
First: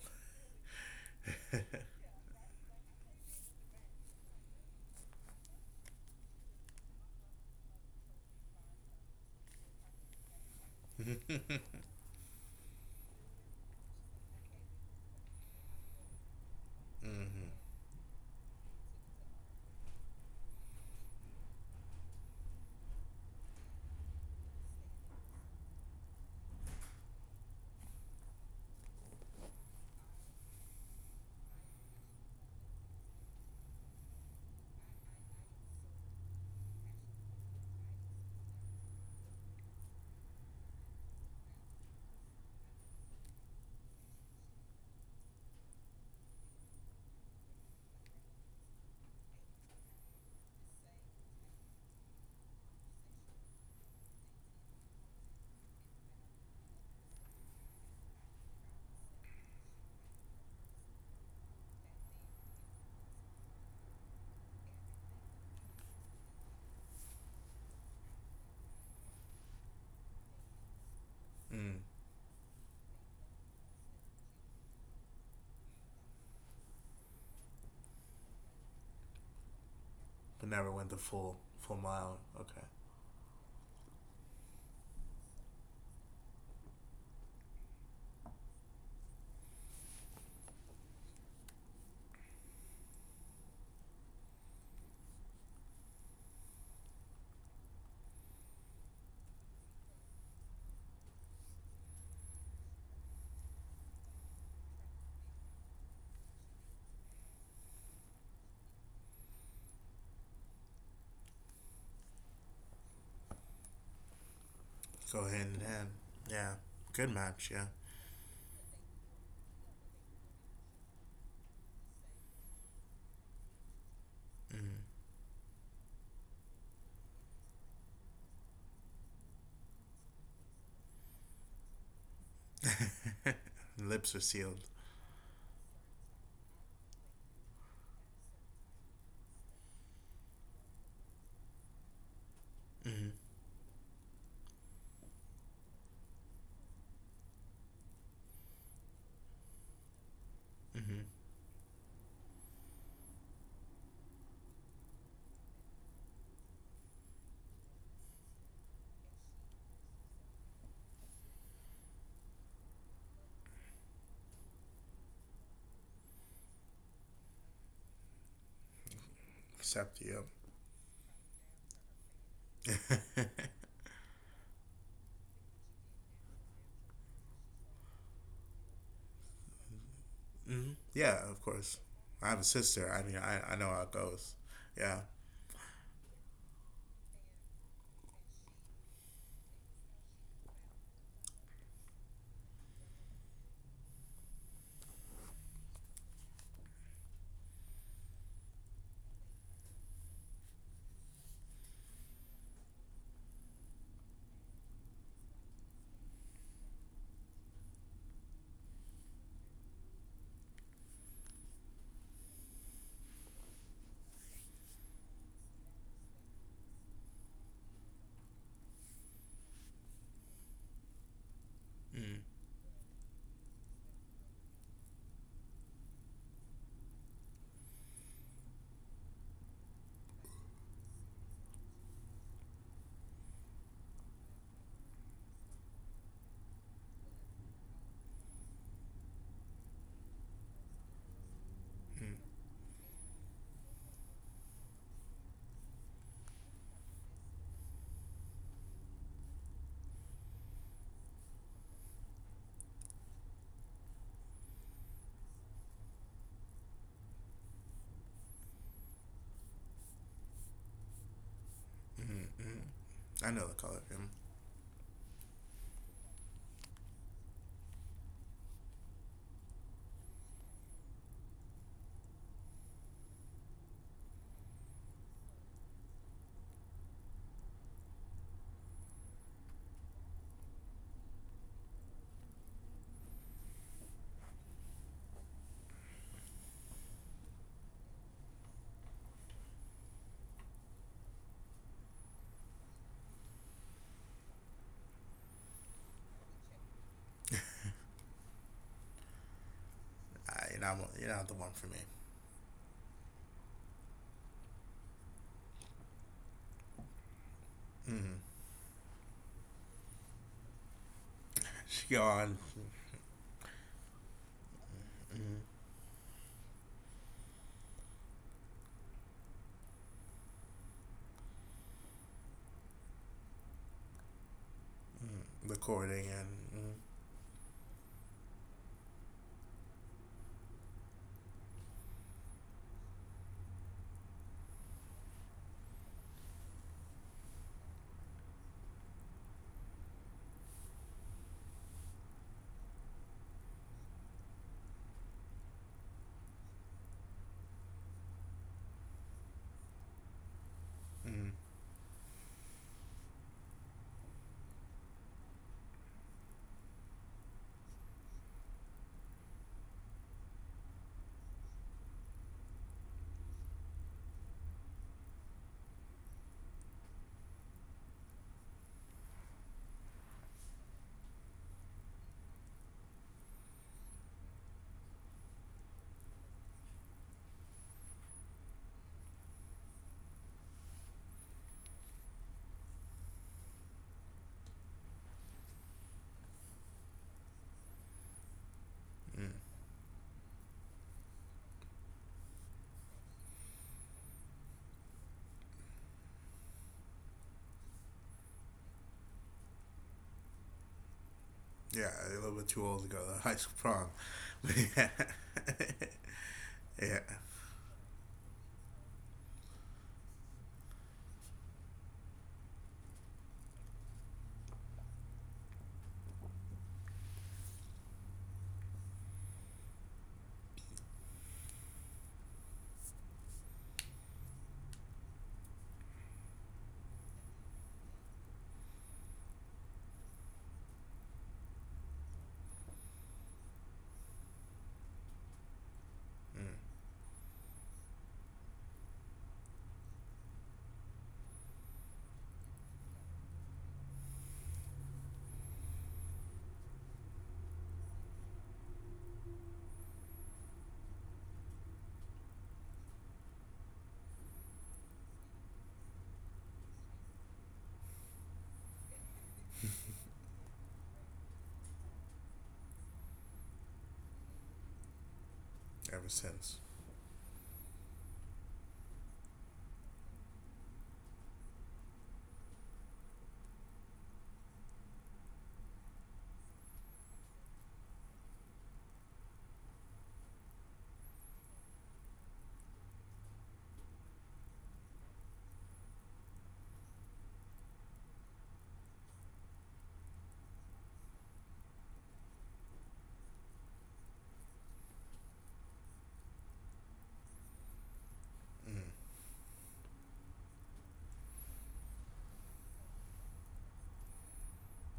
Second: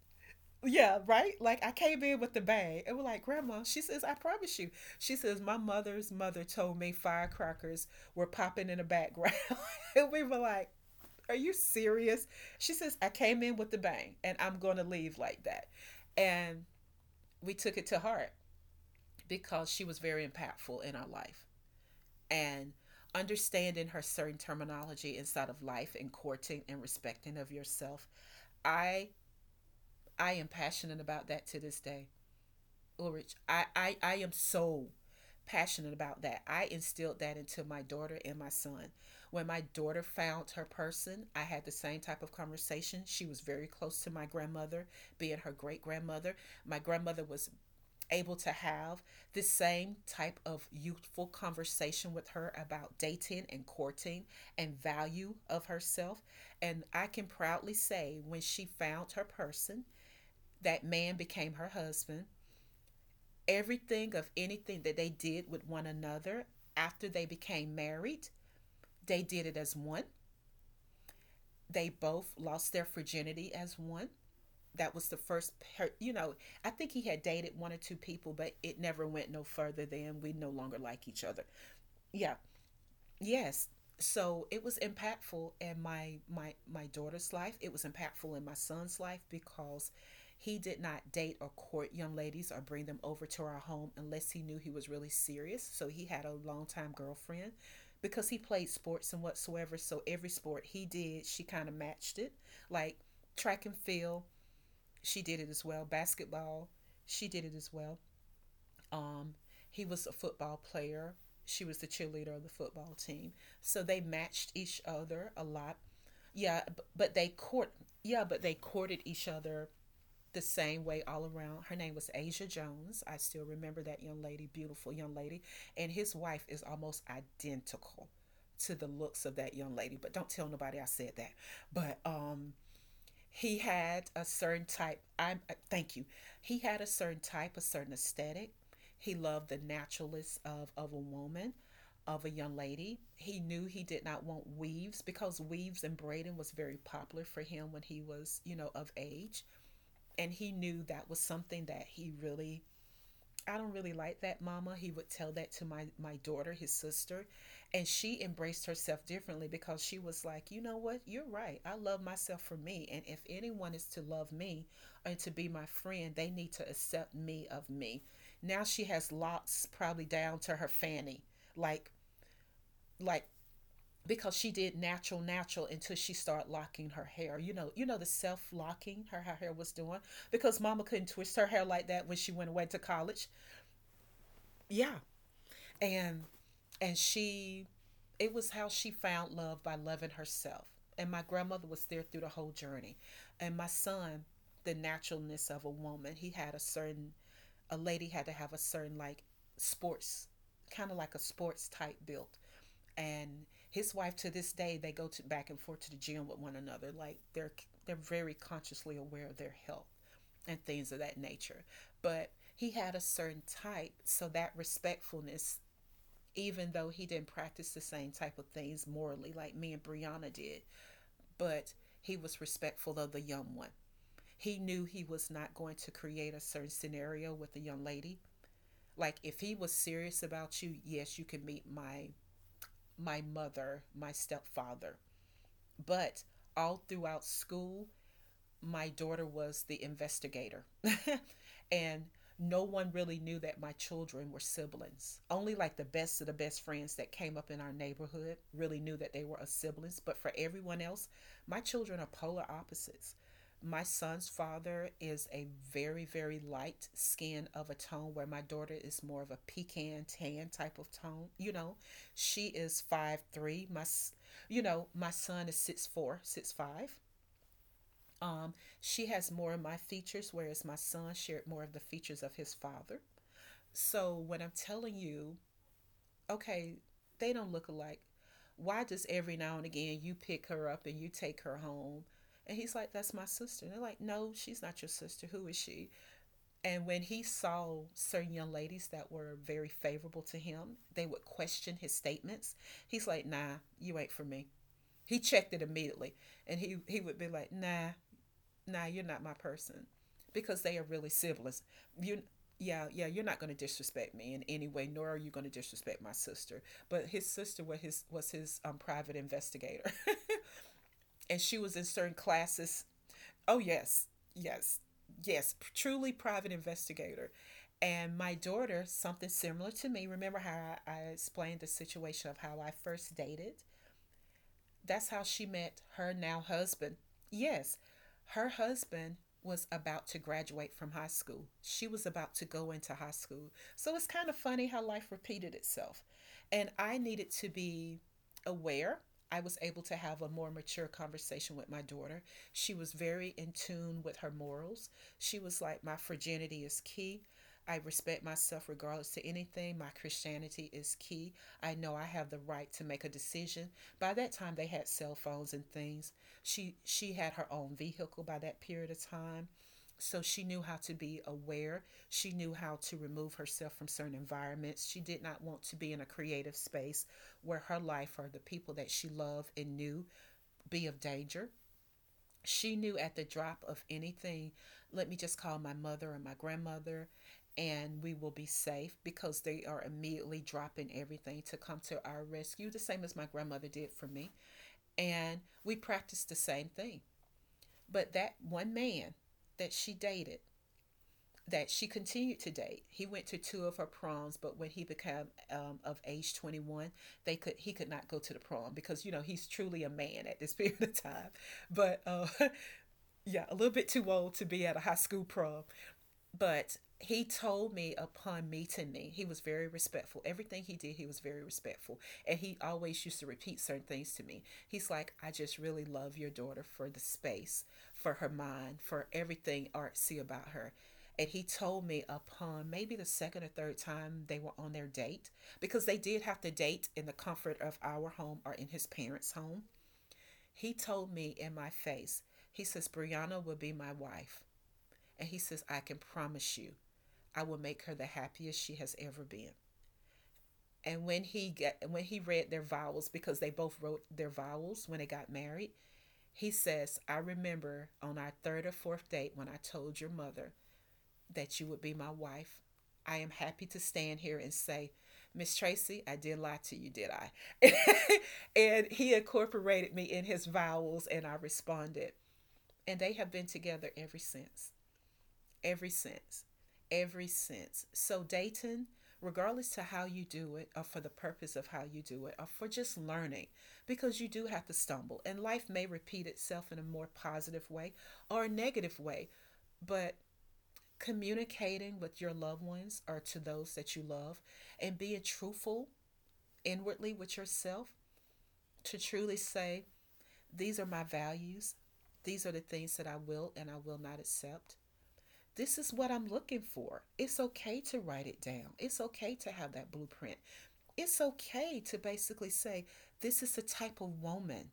[SPEAKER 1] Yeah, right? Like I came in with the bag." And we're like, "Grandma," she says, "I promise you." She says, "My mother's mother told me firecrackers were popping in the background." And we were like, "Are you
[SPEAKER 2] Mm-hmm.
[SPEAKER 1] serious?" She says, "I came in with the bang and I'm gonna leave like that." And we took it to heart because she was very impactful in our life. And understanding her certain terminology inside of life and courting and respecting of yourself, I I am passionate about that to this day. Ulrich, I am so passionate about that. I instilled that into my daughter and my son. When my daughter found her person, I had the same type of conversation. She was very close to my grandmother, being her great grandmother. My grandmother was able to have the same type of youthful conversation with her about dating and courting and value of herself. And I can proudly say, when she found her person, that man became her husband. Everything of anything that they did with one another after they became married, they did it as one.
[SPEAKER 2] Mm.
[SPEAKER 1] They both lost their virginity as one. That was the first, you know, I think he had dated one or two people, but it never went no further than we
[SPEAKER 2] But
[SPEAKER 1] no
[SPEAKER 2] never
[SPEAKER 1] longer
[SPEAKER 2] went the
[SPEAKER 1] like each other.
[SPEAKER 2] full mile.
[SPEAKER 1] Yeah,
[SPEAKER 2] Okay.
[SPEAKER 1] yes, so it was impactful in my my daughter's life. It was impactful in my son's life because he did not date or court young ladies or bring them over to our home unless he knew he was really serious. So he had a longtime girlfriend because he played sports and whatsoever. So every sport he did, she kind of matched it, like track and field, she did it as well, basketball, she did it as well, um, he was a football player. She was the cheerleader of the football team. So they matched each
[SPEAKER 2] Go
[SPEAKER 1] other a
[SPEAKER 2] hand in
[SPEAKER 1] lot.
[SPEAKER 2] hand. Yeah.
[SPEAKER 1] Yeah,
[SPEAKER 2] Good
[SPEAKER 1] but they
[SPEAKER 2] match. Yeah.
[SPEAKER 1] court. Yeah, but they courted each other the same way all around. Her name was Asia Jones. I still remember that young lady,
[SPEAKER 2] Mm.
[SPEAKER 1] beautiful young lady, and his wife is almost identical to the looks of that young lady. But don't tell nobody I said that. But he had
[SPEAKER 2] Lips are
[SPEAKER 1] a
[SPEAKER 2] sealed.
[SPEAKER 1] certain type. I'm Thank you. He had a certain type, a certain aesthetic. He loved the naturalness of a woman, of a young lady.
[SPEAKER 2] Mm-hmm.
[SPEAKER 1] He knew he did not want weaves because weaves and braiding was very popular for him when he was, you know, of age. And he knew
[SPEAKER 2] Mm-hmm.
[SPEAKER 1] that was something that he really, "I don't really like that, mama." He would tell that to my, my daughter, his sister. And she embraced herself differently because she was like, you know what? You're right. I love myself for me. And if anyone is to love me and to be my friend, they need to accept me of me. Now she has locks
[SPEAKER 2] Except
[SPEAKER 1] probably
[SPEAKER 2] you.
[SPEAKER 1] down to her fanny. Like, like, because she did natural natural until she started locking her hair the self locking her hair was doing because
[SPEAKER 2] Mm-hmm.
[SPEAKER 1] mama couldn't
[SPEAKER 2] Yeah,
[SPEAKER 1] twist
[SPEAKER 2] of
[SPEAKER 1] her hair
[SPEAKER 2] course.
[SPEAKER 1] like that when
[SPEAKER 2] I
[SPEAKER 1] she
[SPEAKER 2] have a
[SPEAKER 1] went away to
[SPEAKER 2] sister. I mean,
[SPEAKER 1] college.
[SPEAKER 2] I know how it goes. Yeah.
[SPEAKER 1] Yeah. And and she it was how she found love by loving herself, and my grandmother was there through the whole journey. And my son, the naturalness of a woman, he had a certain, a lady had to have a certain, like, sports, kind of like a sports type built. And his wife to this day, they go to back and forth to the gym with one another, like they're very consciously aware of their health and things of that nature. But he had a certain type, so that respectfulness, even though he didn't practice the same type of things morally like me and Brianna did. But
[SPEAKER 2] Mm-hmm.
[SPEAKER 1] he was respectful of the young one. He knew he was not going to create a certain scenario with the young lady. Like, if he was serious about you, yes, you can meet my mother, my stepfather. But all throughout school, my daughter was the investigator. And no one really knew that my children were siblings. Only like the best of the best friends that came up in our neighborhood really knew that they were a siblings. But for everyone else, my children are polar opposites. My son's father is a very, very light skin of a tone, where my daughter is more of a pecan tan type of tone. You know,
[SPEAKER 2] Mm-hmm.
[SPEAKER 1] she is five
[SPEAKER 2] Mm-hmm. I know the
[SPEAKER 1] three. My,
[SPEAKER 2] color. Mm.
[SPEAKER 1] you know, my son is 6'4", 6'5". um, she has more of my features, whereas my son shared more of the features of his father. So when I'm telling you, okay, they don't look alike, why does every now and again you pick her up and you take her home? And he's like, "That's my sister." And they're like, "No, she's not your sister. Who is she?" And when he saw certain young ladies that were very favorable to him, they would question his statements. He's like, "Nah, you ain't for me." He checked it immediately. And he would be like, "Nah, nah, you're not my person
[SPEAKER 2] I,
[SPEAKER 1] because they are really
[SPEAKER 2] you're not the one
[SPEAKER 1] siblings.
[SPEAKER 2] for me.
[SPEAKER 1] You yeah, you're not going to disrespect me in any way, nor are you going to disrespect my sister." But his sister was his
[SPEAKER 2] Mm.
[SPEAKER 1] was his private investigator. And she was in
[SPEAKER 2] She
[SPEAKER 1] certain
[SPEAKER 2] on
[SPEAKER 1] classes. Oh, yes, yes,
[SPEAKER 2] mm,
[SPEAKER 1] yes, truly private investigator. And my daughter, something similar to me. Remember how I explained the situation of how I first dated, that's how she
[SPEAKER 2] mm,
[SPEAKER 1] met her
[SPEAKER 2] recording and
[SPEAKER 1] now husband. Yes, her husband was about to graduate from high school. She was about to go into high school. So it's kind of funny how life repeated itself. And I needed to be aware. I was able to have a more mature conversation with my daughter. She was very in tune with her morals. She was like, "My virginity is key. I respect myself regardless to anything. My Christianity is
[SPEAKER 2] mm,
[SPEAKER 1] key.
[SPEAKER 2] mm,
[SPEAKER 1] I know I have the right to make a decision." By that time, they had cell phones and things. She had her own vehicle by that period of time, so she knew how to be aware. She knew how to remove herself from certain environments. She did not want to be in a creative space where her life or the people that she loved and knew be of danger. She knew at the drop of anything, let me just call my mother or my grandmother, and we will be safe because they are immediately dropping everything to come to our rescue, the same as my grandmother did for me. And we practiced the same thing. But that one man
[SPEAKER 2] mm.
[SPEAKER 1] that she dated, that she continued to date, he went to two of her proms. But when he became, of age 21, they could he could not go to the prom because, you know, he's truly a man at this period of time.
[SPEAKER 2] Yeah, a
[SPEAKER 1] But
[SPEAKER 2] little bit too old to go to high school
[SPEAKER 1] yeah, a
[SPEAKER 2] prom.
[SPEAKER 1] little bit too old to be
[SPEAKER 2] Yeah.
[SPEAKER 1] at a high school prom. But
[SPEAKER 2] Yeah.
[SPEAKER 1] he told me upon meeting me, he was very respectful. Everything he did, he was very respectful. And he always used to repeat certain things to me. He's like, "I just really love your daughter for the space, for her mind, for everything artsy about her." And he told me upon maybe the second or third time they were on their date, because they did have to date in the comfort of our home or in his parents' home. He told me in my face, he says, "Brianna will be my wife." And he says, "I can
[SPEAKER 2] Mm.
[SPEAKER 1] promise you I will make her the happiest she has ever been." And when he when he read their vows, because they both wrote their vows when they got married, he says, "I remember on our third or fourth date when I told your mother that you would be my wife. I am happy to stand here and say, Miss Tracy, I did lie to you, did I?" And he incorporated me in his vows, and I responded. And they have been together ever since.
[SPEAKER 2] Ever
[SPEAKER 1] Every
[SPEAKER 2] since.
[SPEAKER 1] sense, every sense. So, Dayton, regardless to how you do it, or for the purpose of how you do it, or for just learning, because you do have to stumble, and life may repeat itself in a more positive way or a negative way, but communicating with your loved ones or to those that you love, and being truthful inwardly with yourself, to truly say, these are my values, these are the things that I will and I will not accept, this is what I'm looking for. It's okay to write it down.
[SPEAKER 2] Mm.
[SPEAKER 1] It's okay to have that blueprint. It's okay to basically say, this is the type of woman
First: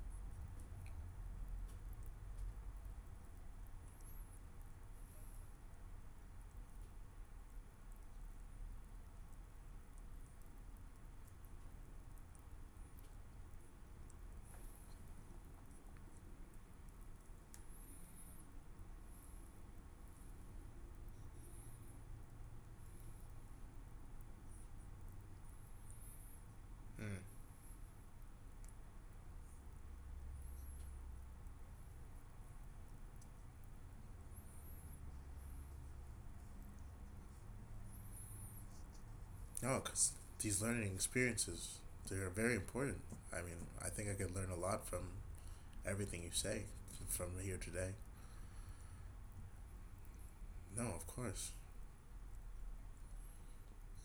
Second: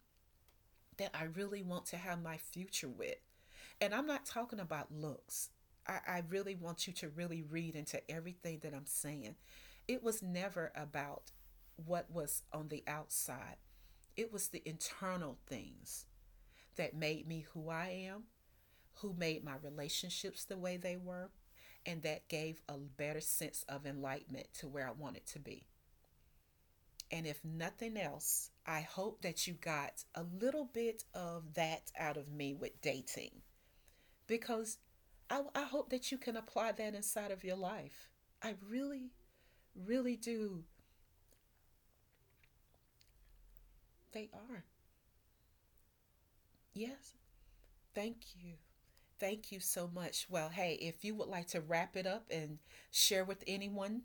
[SPEAKER 1] that I really want to have my future with. And I'm not talking about looks. I really want you to really read into everything that I'm saying. It was never about what was on the outside, it was the internal things that made me who I am, who made my relationships the way they were. And that gave a better sense of enlightenment to where I wanted to be.
[SPEAKER 2] Mm.
[SPEAKER 1] And if nothing else, I hope that you got a little bit of that out of me with dating, because I hope that you can apply that inside of your life. I really,
[SPEAKER 2] No, because
[SPEAKER 1] really
[SPEAKER 2] these
[SPEAKER 1] do.
[SPEAKER 2] learning experiences, they're very important. I mean, I think I
[SPEAKER 1] They
[SPEAKER 2] could learn a
[SPEAKER 1] are.
[SPEAKER 2] lot from everything you say
[SPEAKER 1] Yes.
[SPEAKER 2] from here today.
[SPEAKER 1] Thank you. Thank you so much. Well, hey,
[SPEAKER 2] No,
[SPEAKER 1] if
[SPEAKER 2] of
[SPEAKER 1] you would like
[SPEAKER 2] course.
[SPEAKER 1] to wrap it up and share with anyone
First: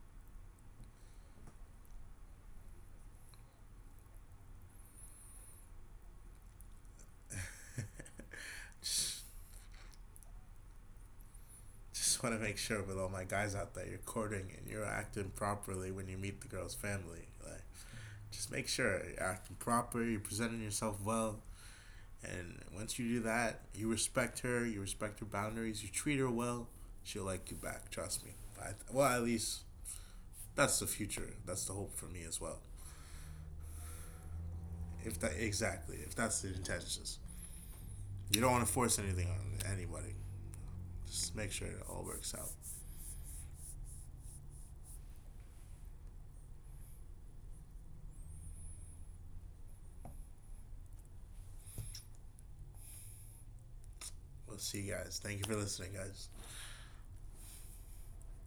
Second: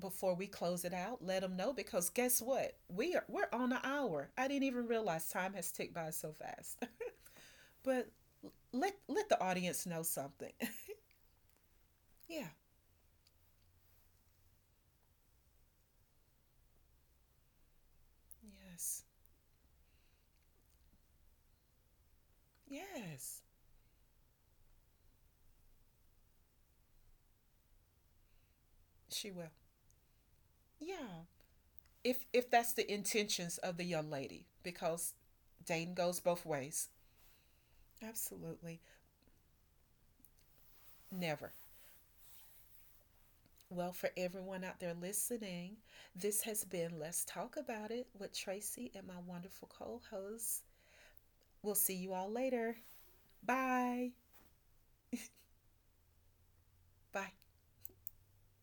[SPEAKER 1] before we close it out, let them know, because guess what? We're on an hour. I didn't even realize time has ticked by so fast. But let
[SPEAKER 2] Just,
[SPEAKER 1] let the audience know something.
[SPEAKER 2] just want to
[SPEAKER 1] Yeah.
[SPEAKER 2] make sure with all my guys out there, you're courting and you're acting properly when you meet the girl's family. Like, just make
[SPEAKER 1] Yes.
[SPEAKER 2] sure you're acting proper, you're presenting yourself well. And once you do
[SPEAKER 1] Yes.
[SPEAKER 2] that, you respect her boundaries, you treat her well, she'll like you back. Trust me. I, well,
[SPEAKER 1] She
[SPEAKER 2] at
[SPEAKER 1] will.
[SPEAKER 2] least that's the
[SPEAKER 1] Yeah.
[SPEAKER 2] future. That's the hope for
[SPEAKER 1] If
[SPEAKER 2] me as well.
[SPEAKER 1] that's the intentions of the young lady, because
[SPEAKER 2] If that
[SPEAKER 1] dating
[SPEAKER 2] exactly,
[SPEAKER 1] goes
[SPEAKER 2] if
[SPEAKER 1] both
[SPEAKER 2] that's the
[SPEAKER 1] ways.
[SPEAKER 2] intentions, you don't want
[SPEAKER 1] Absolutely.
[SPEAKER 2] to force anything on anybody. Just
[SPEAKER 1] Never.
[SPEAKER 2] make sure it all works out.
[SPEAKER 1] Well, for everyone out there listening, this has been Let's Talk About It with Tracy and my wonderful co host. We'll see you all later. Bye.
[SPEAKER 2] We'll see you guys. Thank you for listening, guys.
[SPEAKER 1] Bye.